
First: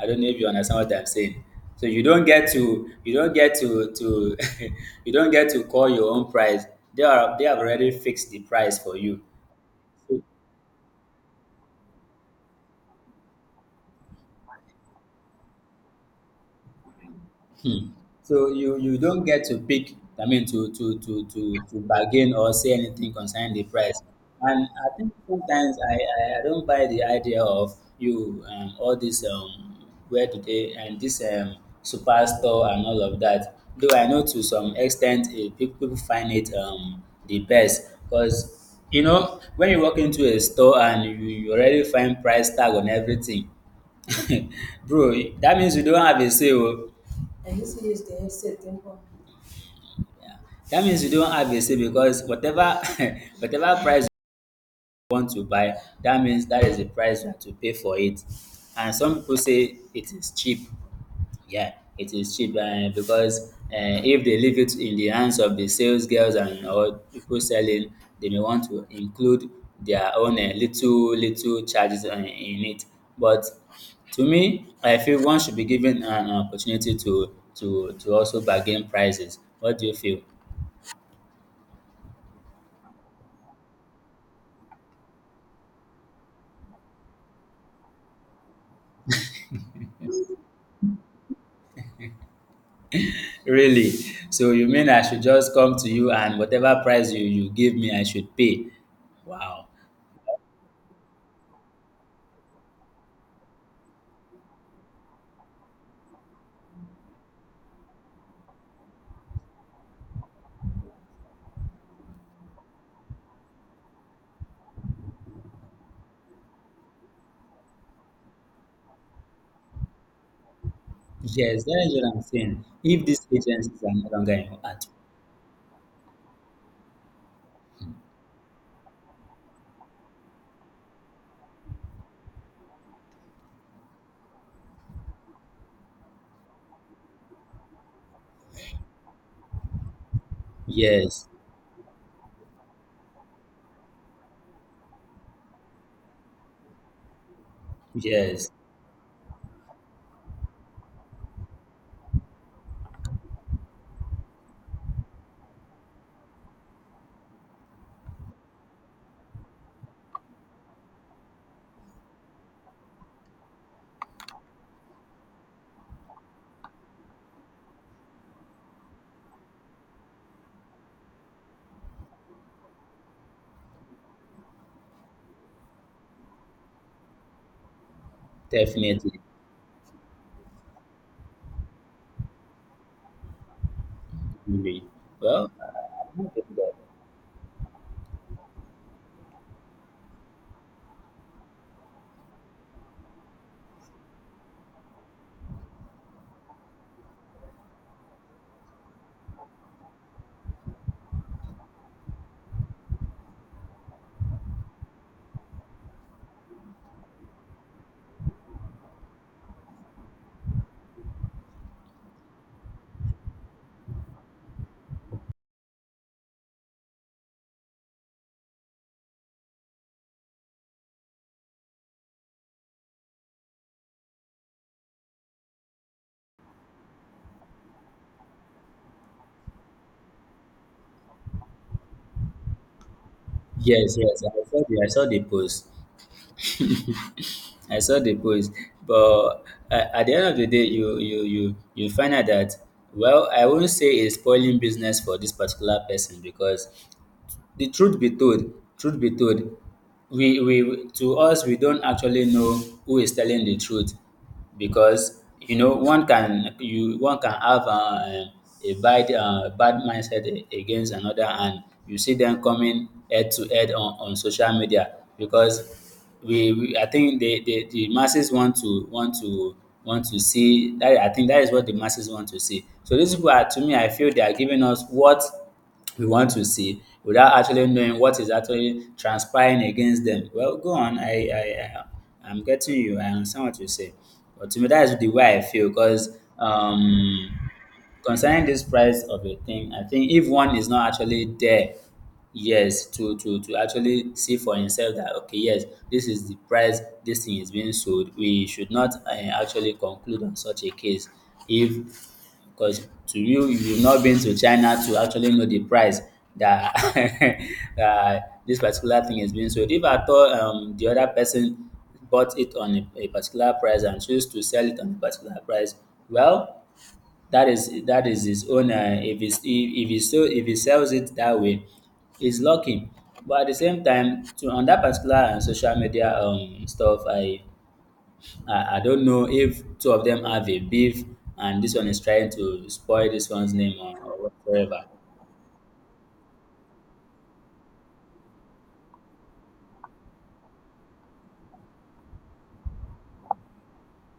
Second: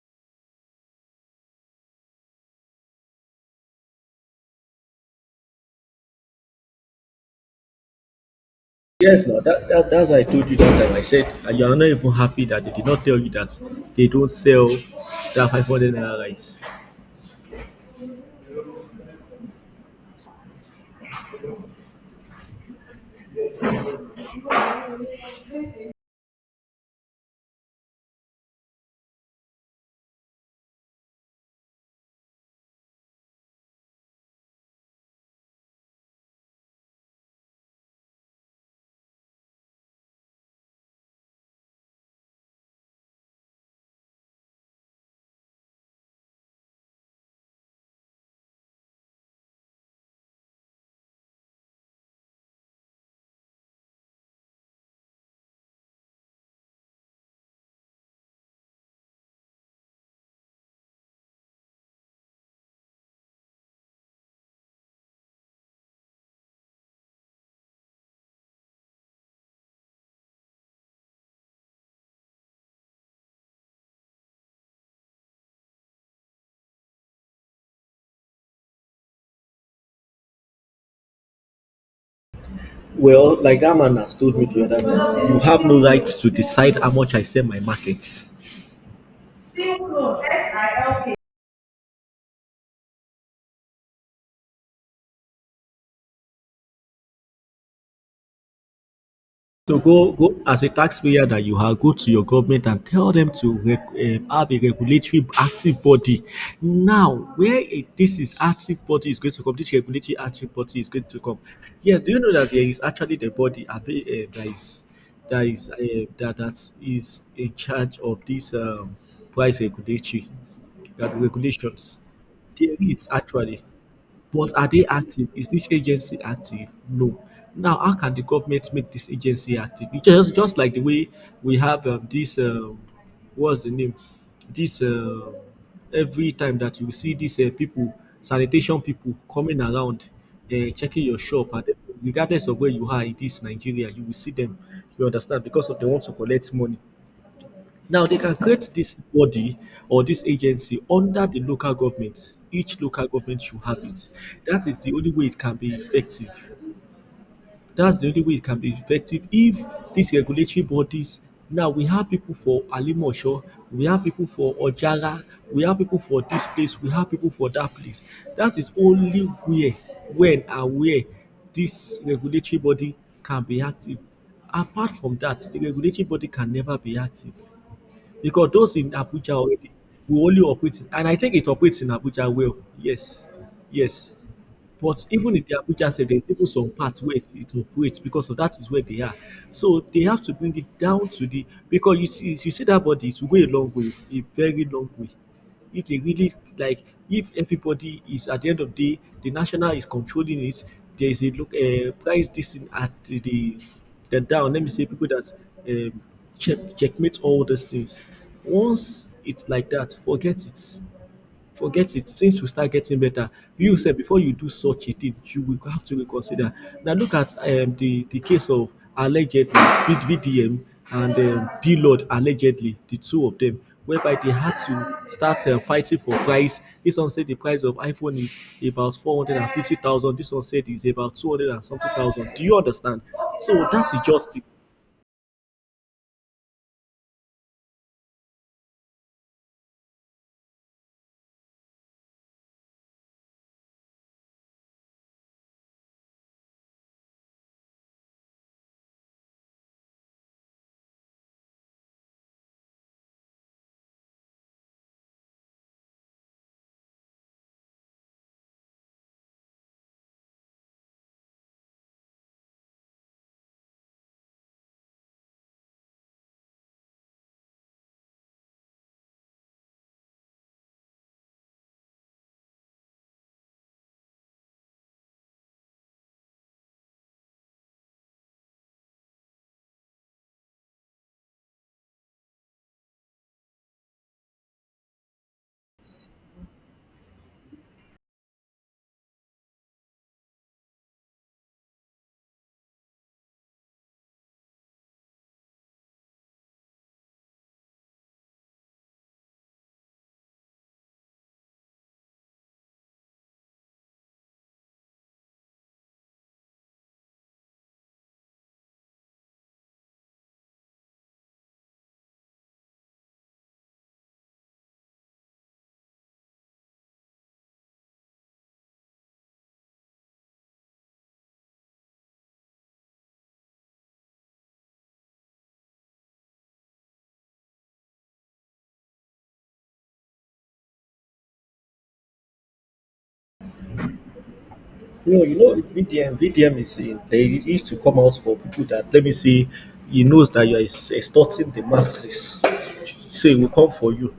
[SPEAKER 1] I don't know if you understand what I'm saying. So you don't get to, you don't get to call your own price. They have already fixed the price for you.
[SPEAKER 2] Yes, now that's why
[SPEAKER 1] So,
[SPEAKER 2] I told you that time. I said you are not even happy that they did not tell you that they don't sell that 500 naira rice.
[SPEAKER 1] so you don't get to pick. I mean, to to bargain or say anything concerning the price. And I think sometimes I don't buy the idea of you all this where do they and this superstore and all of that. Though I know to some extent, eh, people find it the best because you know when you walk into a store and you already find price tag on everything. Bro, that means you don't have a sale. Yeah. That means you don't have a say, because whatever whatever price you want to buy, that means that is the price you have to pay for it. And some people say it is cheap. Yeah, it is cheap, because if they leave it in the hands of the sales girls and all people selling, they may want to include their own little charges in it. But to me, I feel one should be given an opportunity to also bargain prices. What do you feel?
[SPEAKER 2] Well, like that man has told me the other time, you have no right to decide how much I sell my markets.
[SPEAKER 1] Really? So you mean I should just come to you and whatever price you give me, I should pay? Wow.
[SPEAKER 2] So go as a taxpayer that you are, go to your government and tell them to have a regulatory active body. Now, this is active body is going to come, this regulatory active body is going to come. Yes, do you know that there is actually the body abi, that is in charge of this price regulatory that
[SPEAKER 1] Yes, that is
[SPEAKER 2] regulations?
[SPEAKER 1] what I'm saying.
[SPEAKER 2] There
[SPEAKER 1] If
[SPEAKER 2] is
[SPEAKER 1] these
[SPEAKER 2] actually.
[SPEAKER 1] agencies are no longer in
[SPEAKER 2] But are
[SPEAKER 1] at,
[SPEAKER 2] they active? Is this agency active? No. Now, how can the government make this agency active? It just like the way we have this, what's the name? This, uh, every time that you see these people, sanitation people coming around, checking your
[SPEAKER 1] yes,
[SPEAKER 2] shop, and regardless of where you are in this Nigeria, you will see them. You understand? Because of they want to collect money. Now they can
[SPEAKER 1] yes,
[SPEAKER 2] create this body or this agency under the local government. Each local government should have it. That is the only way it can be effective. That's the only way it can be effective if these regulatory bodies now we have people for Alimosho, we have people for Ojara, we have people for this place, we have people for that place. That is only where, when and where this regulatory body can be active. Apart from that, the regulatory body can never be active because those in
[SPEAKER 1] definitely.
[SPEAKER 2] Abuja already we only operate in, and I think it operates in Abuja well. Yes, yes.
[SPEAKER 1] Really.
[SPEAKER 2] But even in
[SPEAKER 1] Well,
[SPEAKER 2] the Abuja sef,
[SPEAKER 1] I'm
[SPEAKER 2] there's
[SPEAKER 1] not doing
[SPEAKER 2] even some
[SPEAKER 1] that.
[SPEAKER 2] parts where it operates because of that is where they are. So they have to bring it down to the because you see that body it will go a long way, a very long way. If they really like if everybody is at the end of the day, the national is controlling it, there is a look price this thing at the down. Let me say people that um, checkmate all these things. Once it's like that, forget it. Things will start getting better. You said before you do such a thing you will have to reconsider. Now look at the case of allegedly with BDM and Blord allegedly the two of them whereby they had to start fighting for price this one said the price of iPhone is about 450,000 this one said is about two hundred and something thousand do you understand so that's
[SPEAKER 1] Yes, yes,
[SPEAKER 2] just it.
[SPEAKER 1] I saw the post. I saw the post, but at the end of the day, you find out that, well, I won't say it's spoiling business for this particular person because the truth be told, truth be told we to us we don't actually know who is telling the truth, because you know one can have a bad bad mindset against another, and you see them coming head to head on social media, because we I think the masses want to want to see that. I think that is what the masses want to see. So these people are, to me I feel they are giving us what we want to see without actually knowing what is actually transpiring against them. Well, go on. I'm getting you. I understand what you say. But to me, that is the way I feel because, concerning this price of a thing, I think if one is not actually there, yes, to actually see for himself that, okay, yes, this is the price this thing is being sold. We should not actually conclude on such a case, if, because to you, you've not been to China to actually know the price that that this particular thing is being sold. If at all the other person bought it on a particular price and chose to sell it on a particular price, well, that is his own. If it's, if he so if he sells it that way, he's lucky. But at the same time, to on that particular social media stuff, I don't know if two of them have a beef and this one is trying to spoil this one's name, or whatsoever.
[SPEAKER 2] No, you know, VDM, VDM is in, they used to come out for people that, let me see, he knows that you are extorting the masses. So he will come for you.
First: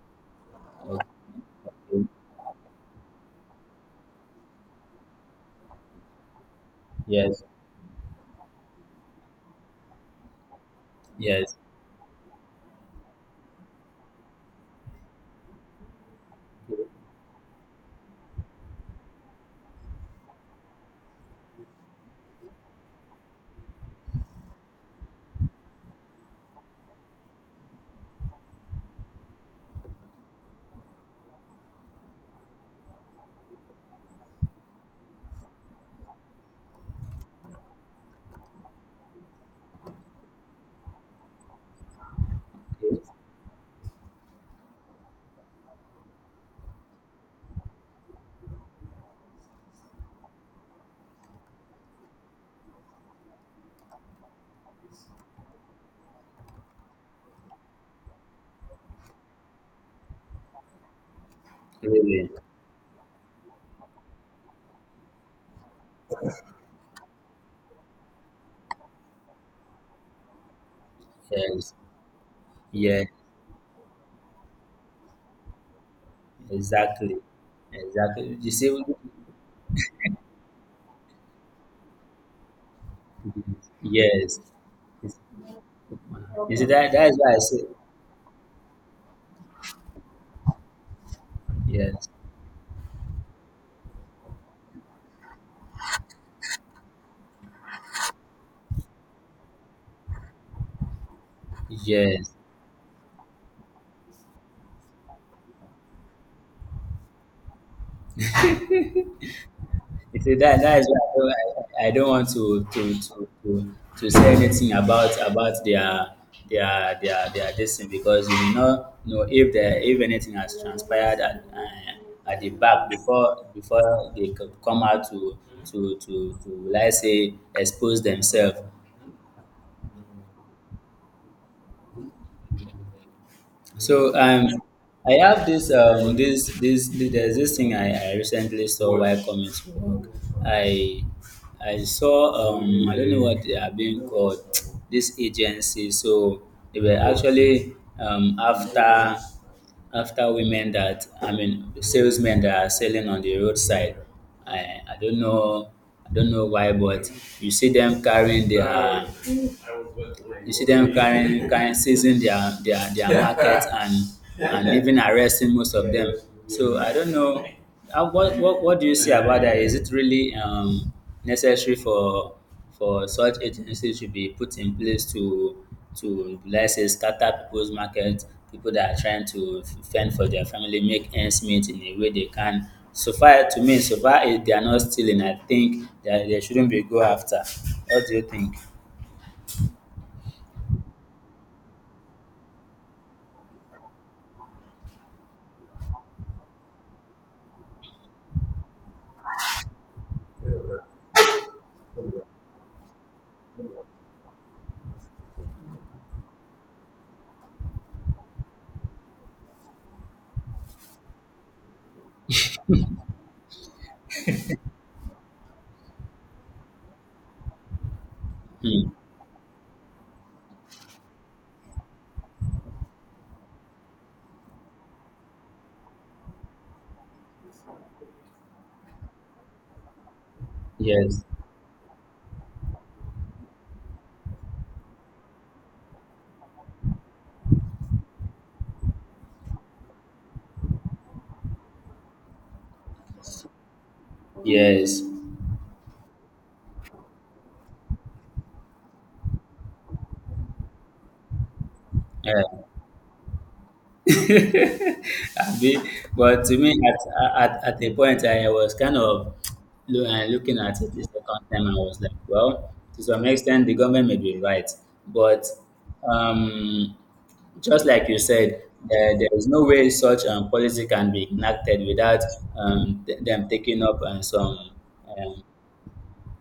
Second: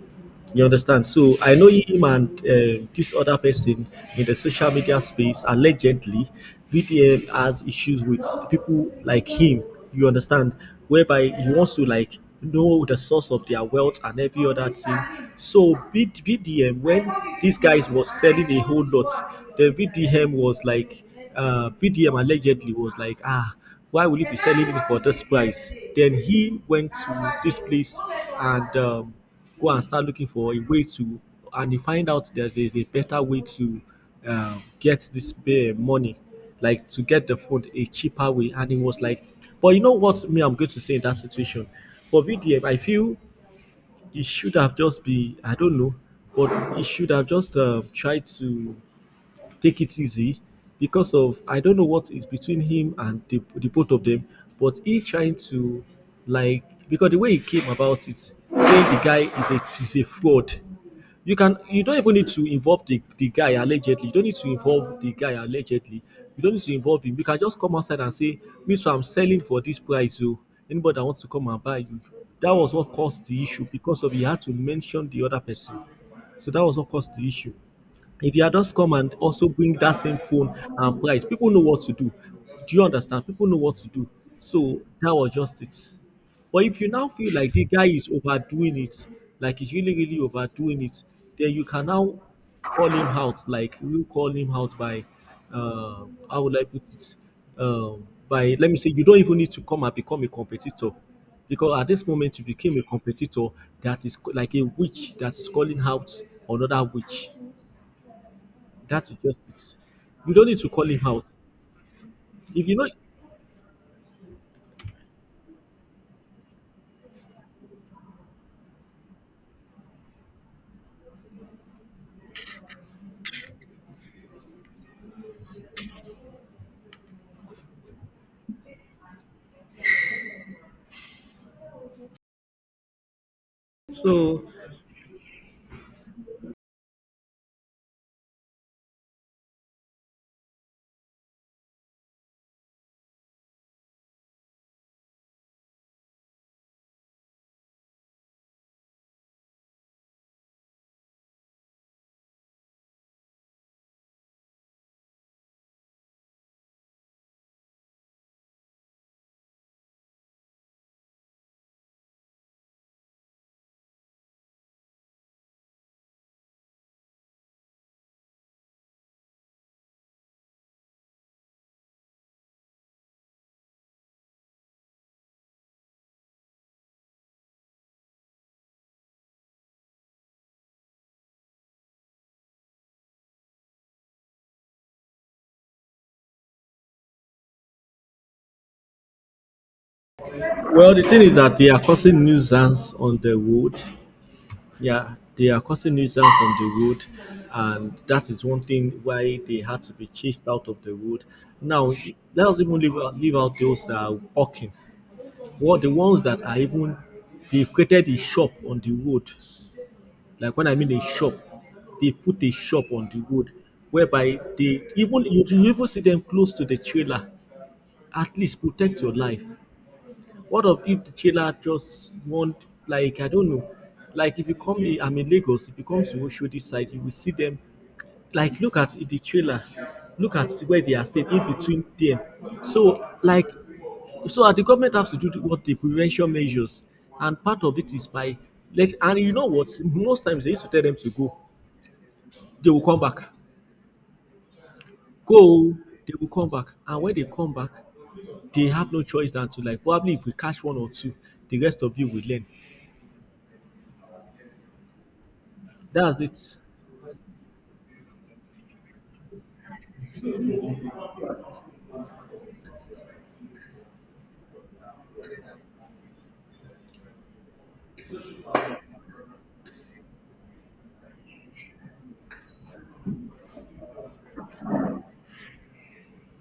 [SPEAKER 2] You
[SPEAKER 1] Okay.
[SPEAKER 2] understand? So I know him and this other person in the social media space, allegedly, VDM
[SPEAKER 1] Yes,
[SPEAKER 2] has issues with people like him. You understand? Whereby he
[SPEAKER 1] yes,
[SPEAKER 2] wants to, like, know the source of their wealth and every other thing. So, VDM, when these guys was selling a whole lot, the VDM was like, VDM allegedly was like, ah, why will you be selling it for this price? Then he went to this place and go and start looking for a way to, and he find out there's is a better way to get this money, like to get the phone a cheaper way. And he was like, but you know what? Me, I'm going to say in that situation for VDM, I feel it should have just be I don't know, but it should have just tried to take it easy because of I don't know what is between him and the both of them, but he trying to like because the way he came about it, saying the guy is a fraud. You don't even need
[SPEAKER 1] really.
[SPEAKER 2] to involve the guy allegedly. You don't need to involve the guy allegedly. You don't need to involve him. You can just come outside and say, "Me too, I'm selling for this price." So anybody that wants to come and
[SPEAKER 1] Yes,
[SPEAKER 2] buy you. That was what
[SPEAKER 1] yeah,
[SPEAKER 2] caused the issue because of he had to mention the other person. So that was what caused
[SPEAKER 1] exactly.
[SPEAKER 2] the issue if
[SPEAKER 1] Exactly.
[SPEAKER 2] you
[SPEAKER 1] You
[SPEAKER 2] had just
[SPEAKER 1] see,
[SPEAKER 2] come and also bring that same phone and price, people know what to do. Do you understand? People know what to do.
[SPEAKER 1] yes.
[SPEAKER 2] So
[SPEAKER 1] You
[SPEAKER 2] that
[SPEAKER 1] see,
[SPEAKER 2] was just it.
[SPEAKER 1] okay.
[SPEAKER 2] But if you
[SPEAKER 1] That
[SPEAKER 2] now
[SPEAKER 1] is why
[SPEAKER 2] feel
[SPEAKER 1] I
[SPEAKER 2] like
[SPEAKER 1] say,
[SPEAKER 2] the guy is overdoing it, like he's really, really overdoing it, then you can
[SPEAKER 1] yes,
[SPEAKER 2] now call him out, like you call him out by, uh, how would I put it? Let me say, you don't even need to come and become a competitor. Because at this
[SPEAKER 1] yes.
[SPEAKER 2] moment, you became a competitor that is like a witch that is calling out another witch. That's just it.
[SPEAKER 1] You
[SPEAKER 2] You
[SPEAKER 1] see,
[SPEAKER 2] don't need
[SPEAKER 1] that
[SPEAKER 2] to
[SPEAKER 1] that is
[SPEAKER 2] call him
[SPEAKER 1] why I
[SPEAKER 2] out.
[SPEAKER 1] don't, like, I don't want to
[SPEAKER 2] If you know,
[SPEAKER 1] to to to, to say anything about their this thing because you may not know if there if anything has transpired at the back before they could come out to let's say expose themselves. So
[SPEAKER 2] so
[SPEAKER 1] I have this this this, this there's This thing I recently saw while coming to work. I I saw, I don't know what they are being called, this agency. So they were actually after after women that I mean salesmen that are selling on the roadside. I, I don't know I don't know why, but you see them carrying their you see them carrying, seizing their market, and even arresting most of them. So I don't know. How, what, what do you see about that? Is it really necessary for such agencies to be put in place to let's say scatter people's market, people that are trying to fend for their family, make ends meet in a way they can. So far, to me, so far if they are not stealing, I think that they shouldn't be go after. What do you think?
[SPEAKER 2] well, the thing is that they are causing nuisance on the road. Yeah, they are causing nuisance on the road, and that is one thing why they had to be chased out of the road. Now, let us even leave out those that are walking. What the ones that are even they've created a shop on the road. Like when I mean a shop, they put a shop on the road whereby they even you even see them close to the trailer. At least
[SPEAKER 1] Hmm.
[SPEAKER 2] protect your life. What of if the jailer just want, like, I don't know, like if you come in, I'm in Lagos, if you come to Oshodi side, you will see them. Like, look at the trailer, look at where they are
[SPEAKER 1] Yes,
[SPEAKER 2] staying in between them. So, like, so the government have to do the- what the prevention measures, and part of it is by let and you know what most times they used to tell them to go, they will come back.
[SPEAKER 1] yes.
[SPEAKER 2] Go. They will come back. And when they come back, they have no choice than to like probably if we catch one or two, the rest of you will
[SPEAKER 1] Yeah.
[SPEAKER 2] learn.
[SPEAKER 1] Abi,
[SPEAKER 2] That's it.
[SPEAKER 1] but to me, at a point, I was kind of looking at it the second time. I was like, well, to some extent, the government may be right. But um, just like you said, there is no way such policy can be enacted without them taking up um,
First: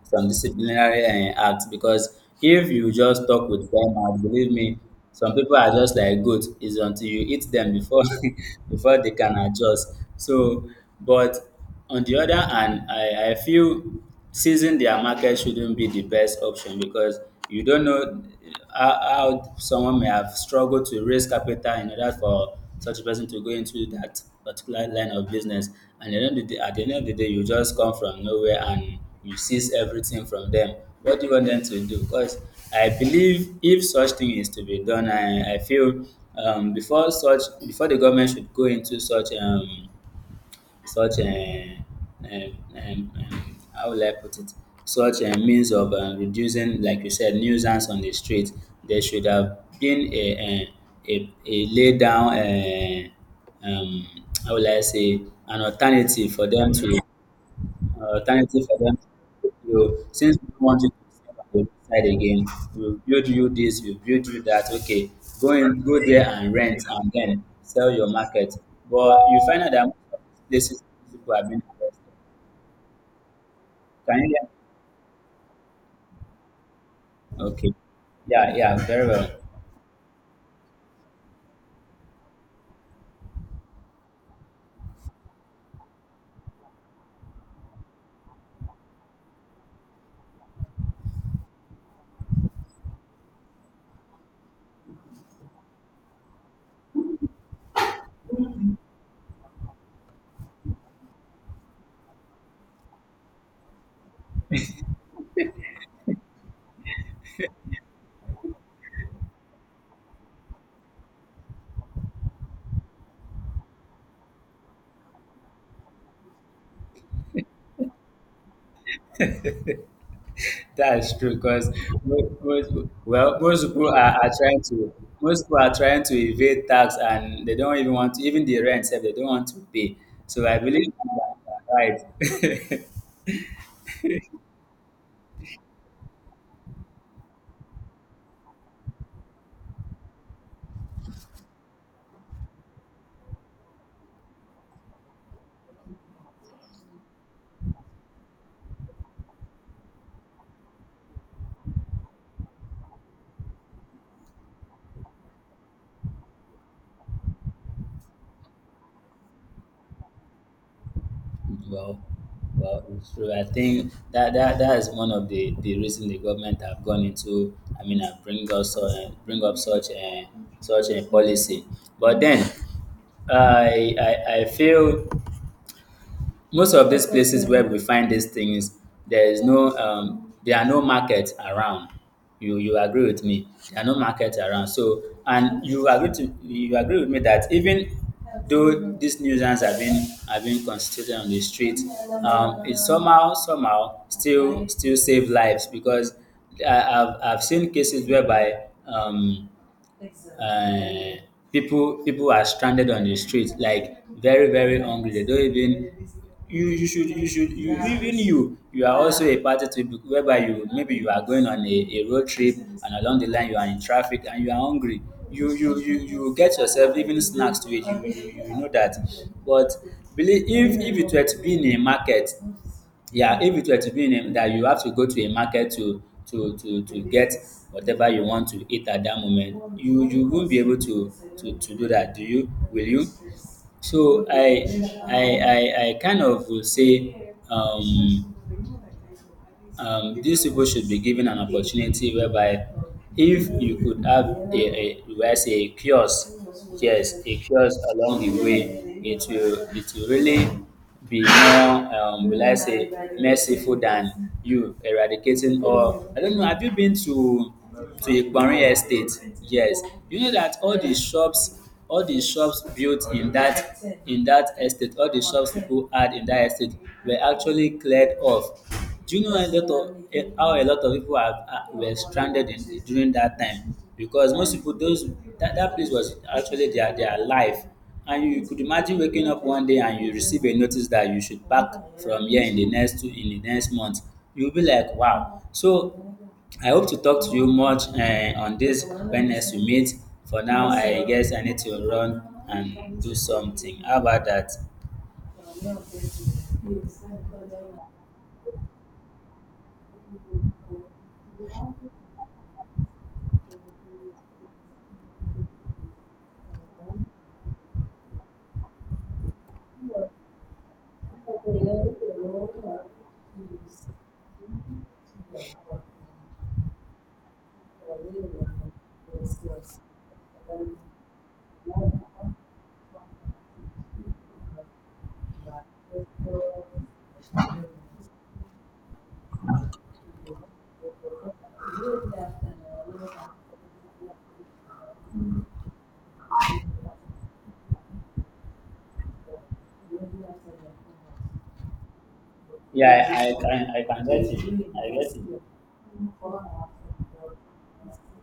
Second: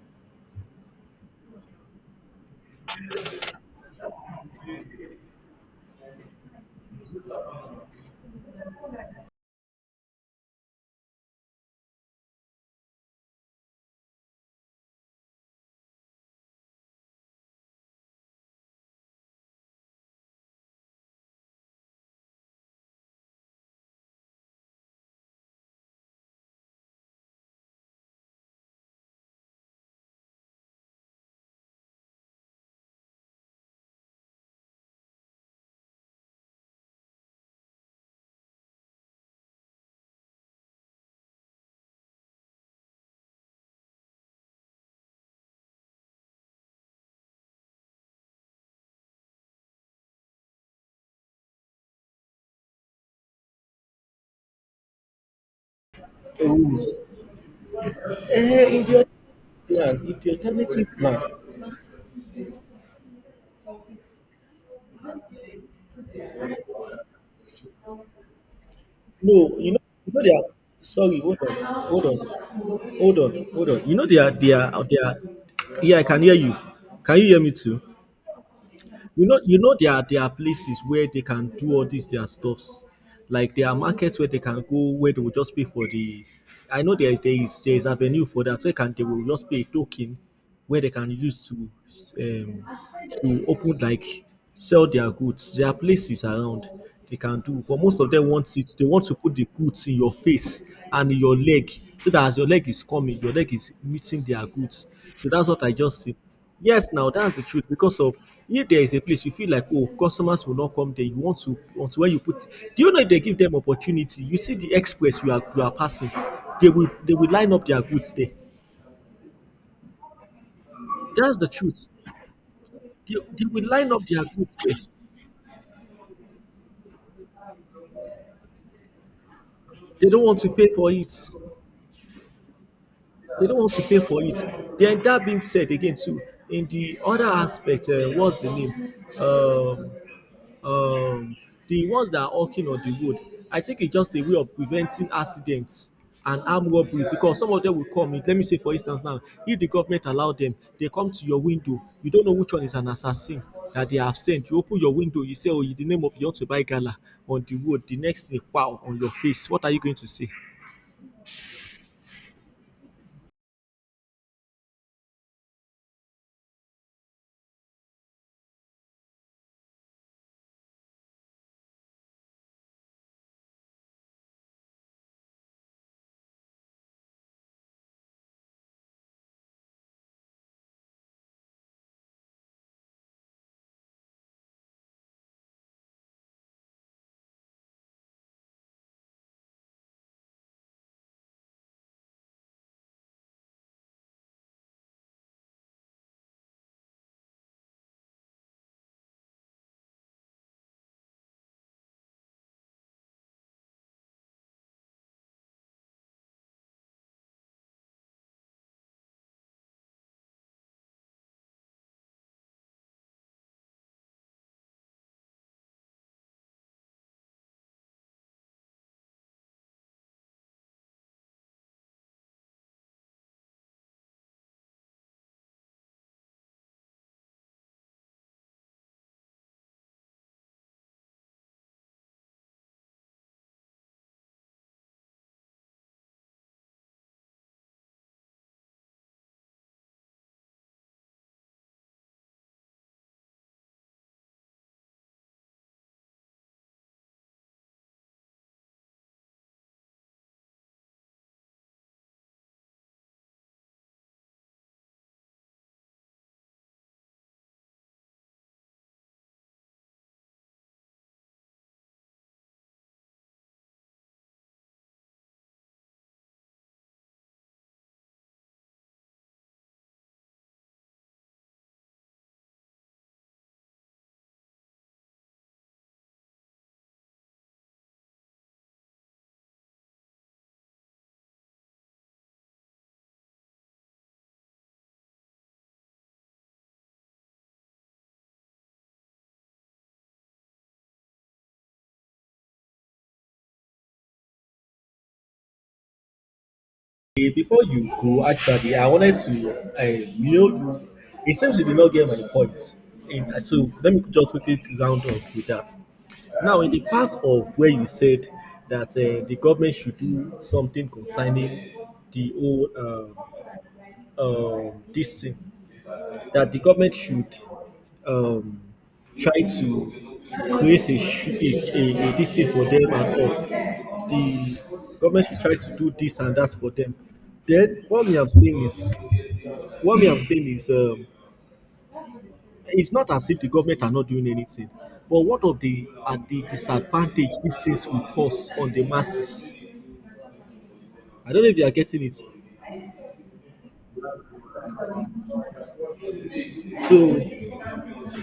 [SPEAKER 1] some disciplinary acts, because if you just talk with them and believe me, some people are just like goat. It's until you eat them before before they can adjust. So but on the other hand, I feel seizing their market shouldn't be the best option, because you don't know how someone may have struggled to raise capital in order for such a person to go into that particular line of business. And at the end of the day, at the end of the day you just come from nowhere and you seize everything from them. What do you want them to do? Because I believe if such thing is to be done, I feel before such before the government should go into such such um, how will I put it? Such a means of reducing, like you said, nuisance on the street. There should have been a lay down, how will I say, an alternative
[SPEAKER 2] The
[SPEAKER 1] for them to
[SPEAKER 2] rules.
[SPEAKER 1] alternative for them.
[SPEAKER 2] Yeah,
[SPEAKER 1] You
[SPEAKER 2] if the
[SPEAKER 1] since we don't want
[SPEAKER 2] alternative
[SPEAKER 1] you to
[SPEAKER 2] plan.
[SPEAKER 1] step on the side again, we'll build you this, we'll build you that. Okay, go in, go there and rent, and then sell your market. But you
[SPEAKER 2] No,
[SPEAKER 1] find out
[SPEAKER 2] you know,
[SPEAKER 1] that most
[SPEAKER 2] you
[SPEAKER 1] of
[SPEAKER 2] know they are
[SPEAKER 1] these places
[SPEAKER 2] sorry,
[SPEAKER 1] people
[SPEAKER 2] hold
[SPEAKER 1] have
[SPEAKER 2] on,
[SPEAKER 1] been arrested.
[SPEAKER 2] hold on, hold on. You know they
[SPEAKER 1] Can you
[SPEAKER 2] are
[SPEAKER 1] hear
[SPEAKER 2] they are they are Yeah, I can hear you. Can you hear
[SPEAKER 1] me?
[SPEAKER 2] me
[SPEAKER 1] Okay.
[SPEAKER 2] too?
[SPEAKER 1] Yeah, yeah, very
[SPEAKER 2] You
[SPEAKER 1] well.
[SPEAKER 2] know, you know there are places where they can do all these their stuffs. Like there are markets where they can go where they will just pay for the. I know there is avenue for that where can they will just pay a token where they can use um to open like sell their goods. There are places around they can do, but most of them want it. They want to put the goods in your face and in your leg, so that as your leg is coming, your leg is meeting their goods. So that's what I just see. Yes, now that's the truth because of if there is a place you feel like oh customers will not come there, you want to where you put. Do you know if they give them opportunity? You see the express you are passing, they will line up their goods there.
[SPEAKER 1] That's true
[SPEAKER 2] That's the
[SPEAKER 1] because
[SPEAKER 2] truth.
[SPEAKER 1] most,
[SPEAKER 2] They,
[SPEAKER 1] well,
[SPEAKER 2] they
[SPEAKER 1] most
[SPEAKER 2] will
[SPEAKER 1] people
[SPEAKER 2] line up their
[SPEAKER 1] are
[SPEAKER 2] goods
[SPEAKER 1] trying
[SPEAKER 2] there.
[SPEAKER 1] to most people are trying to evade tax, and they don't even want to even the rent itself they don't want to pay.
[SPEAKER 2] They don't want
[SPEAKER 1] So
[SPEAKER 2] to
[SPEAKER 1] I
[SPEAKER 2] pay
[SPEAKER 1] believe
[SPEAKER 2] for it.
[SPEAKER 1] you are right.
[SPEAKER 2] They don't want to pay for it. Then that being said again too, in the other aspect, what's the name? Um, um, the ones that are hawking on the road, I think it's just a way of preventing accidents and armed robbery because some of them will come in. Let me say, for instance, now, if the government allow them, they come to your window. You don't know which one is an assassin that they have sent. You open your window, you say, "Oh, in the name of you want to buy gala on the road." The next thing, wow, on your face. What are you going to say?
[SPEAKER 1] Well, well, it's true. I think that that is one of the reason the government have gone into. I mean, bring us bring up such a such a policy. But then, I feel most of these places where we find these things there is no there are no market around. You agree with me there are no market around, so and you agree to you agree with me that even though these nuisance have been constituted on the street, it somehow somehow still still save lives because I've seen cases whereby exactly. People people are stranded on the street like very very hungry. They don't even you you should you even you you are also a party to it whereby you maybe you are going on a road trip and along the line you are in traffic and you are hungry, you you get yourself even snacks to it. You you know that, but believe if it were to be in a market, yeah, if it were to be in a, that you have to go to a market to to get whatever you want to eat at that moment, you won't be able to to do that. Do you? Will you? So I kind of will say these people should be given an opportunity whereby if you could have a where I say a kiosk, yes, a kiosk along the way, it will really be more will I say merciful than you eradicating all. I don't know, have you been to Ikparin Estate? Yes. You know that all the shops built in that estate, all the shops people had in that estate were actually cleared off. Do you know a lot of how a lot of people were stranded in, during that time? Because most people, those that place was actually their life, and you could imagine waking up one day and you receive a notice that you should pack from here in the next two in the next month. You'll be like, wow. So I hope to talk to you much on this when next we meet. For now, I guess I need to run and do something. How about that?
[SPEAKER 2] Eh, before you go, actually, I wanted to, you know, it seems you did not get my point. And so let me just quickly round up with that. Now, in the part of where you said that the government should do something concerning the whole this thing, that the government should um, try to create a, sh- a this thing for them and all. The government should try to do this and that for them. Then what we am saying is, what we am saying is, it's not as if the government are not doing anything, but what of the are the disadvantage these things will cause on the masses? I don't know if you are getting it.
[SPEAKER 1] Yeah, I can I can get it. I get it.
[SPEAKER 2] So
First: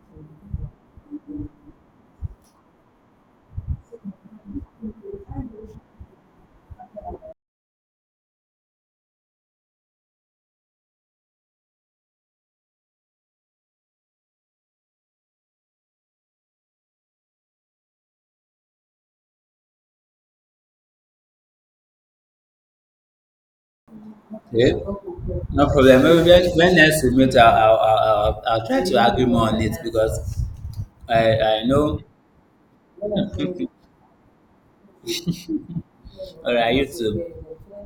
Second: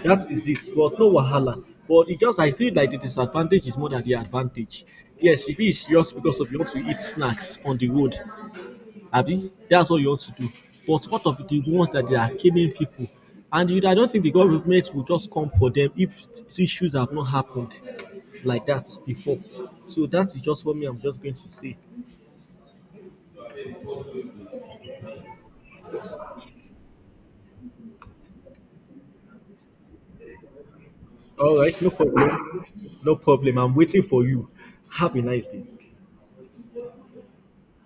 [SPEAKER 2] that is it, but no wahala. But it just I feel like the disadvantage is more than the advantage. Yes, if it's just because of you want to eat snacks on the road, Abi, that's all you want to do. But what of the ones that they are killing people? And you, I don't think the government will just come for them if issues have not happened like that before. So that is just what me I'm just going to say.
[SPEAKER 1] Okay. No problem. Maybe when next we meet, I'll I'll try to argue more on it because
[SPEAKER 2] All
[SPEAKER 1] I
[SPEAKER 2] right, no
[SPEAKER 1] know,
[SPEAKER 2] problem. No problem. I'm waiting for you. Have a nice day.
[SPEAKER 1] or I used to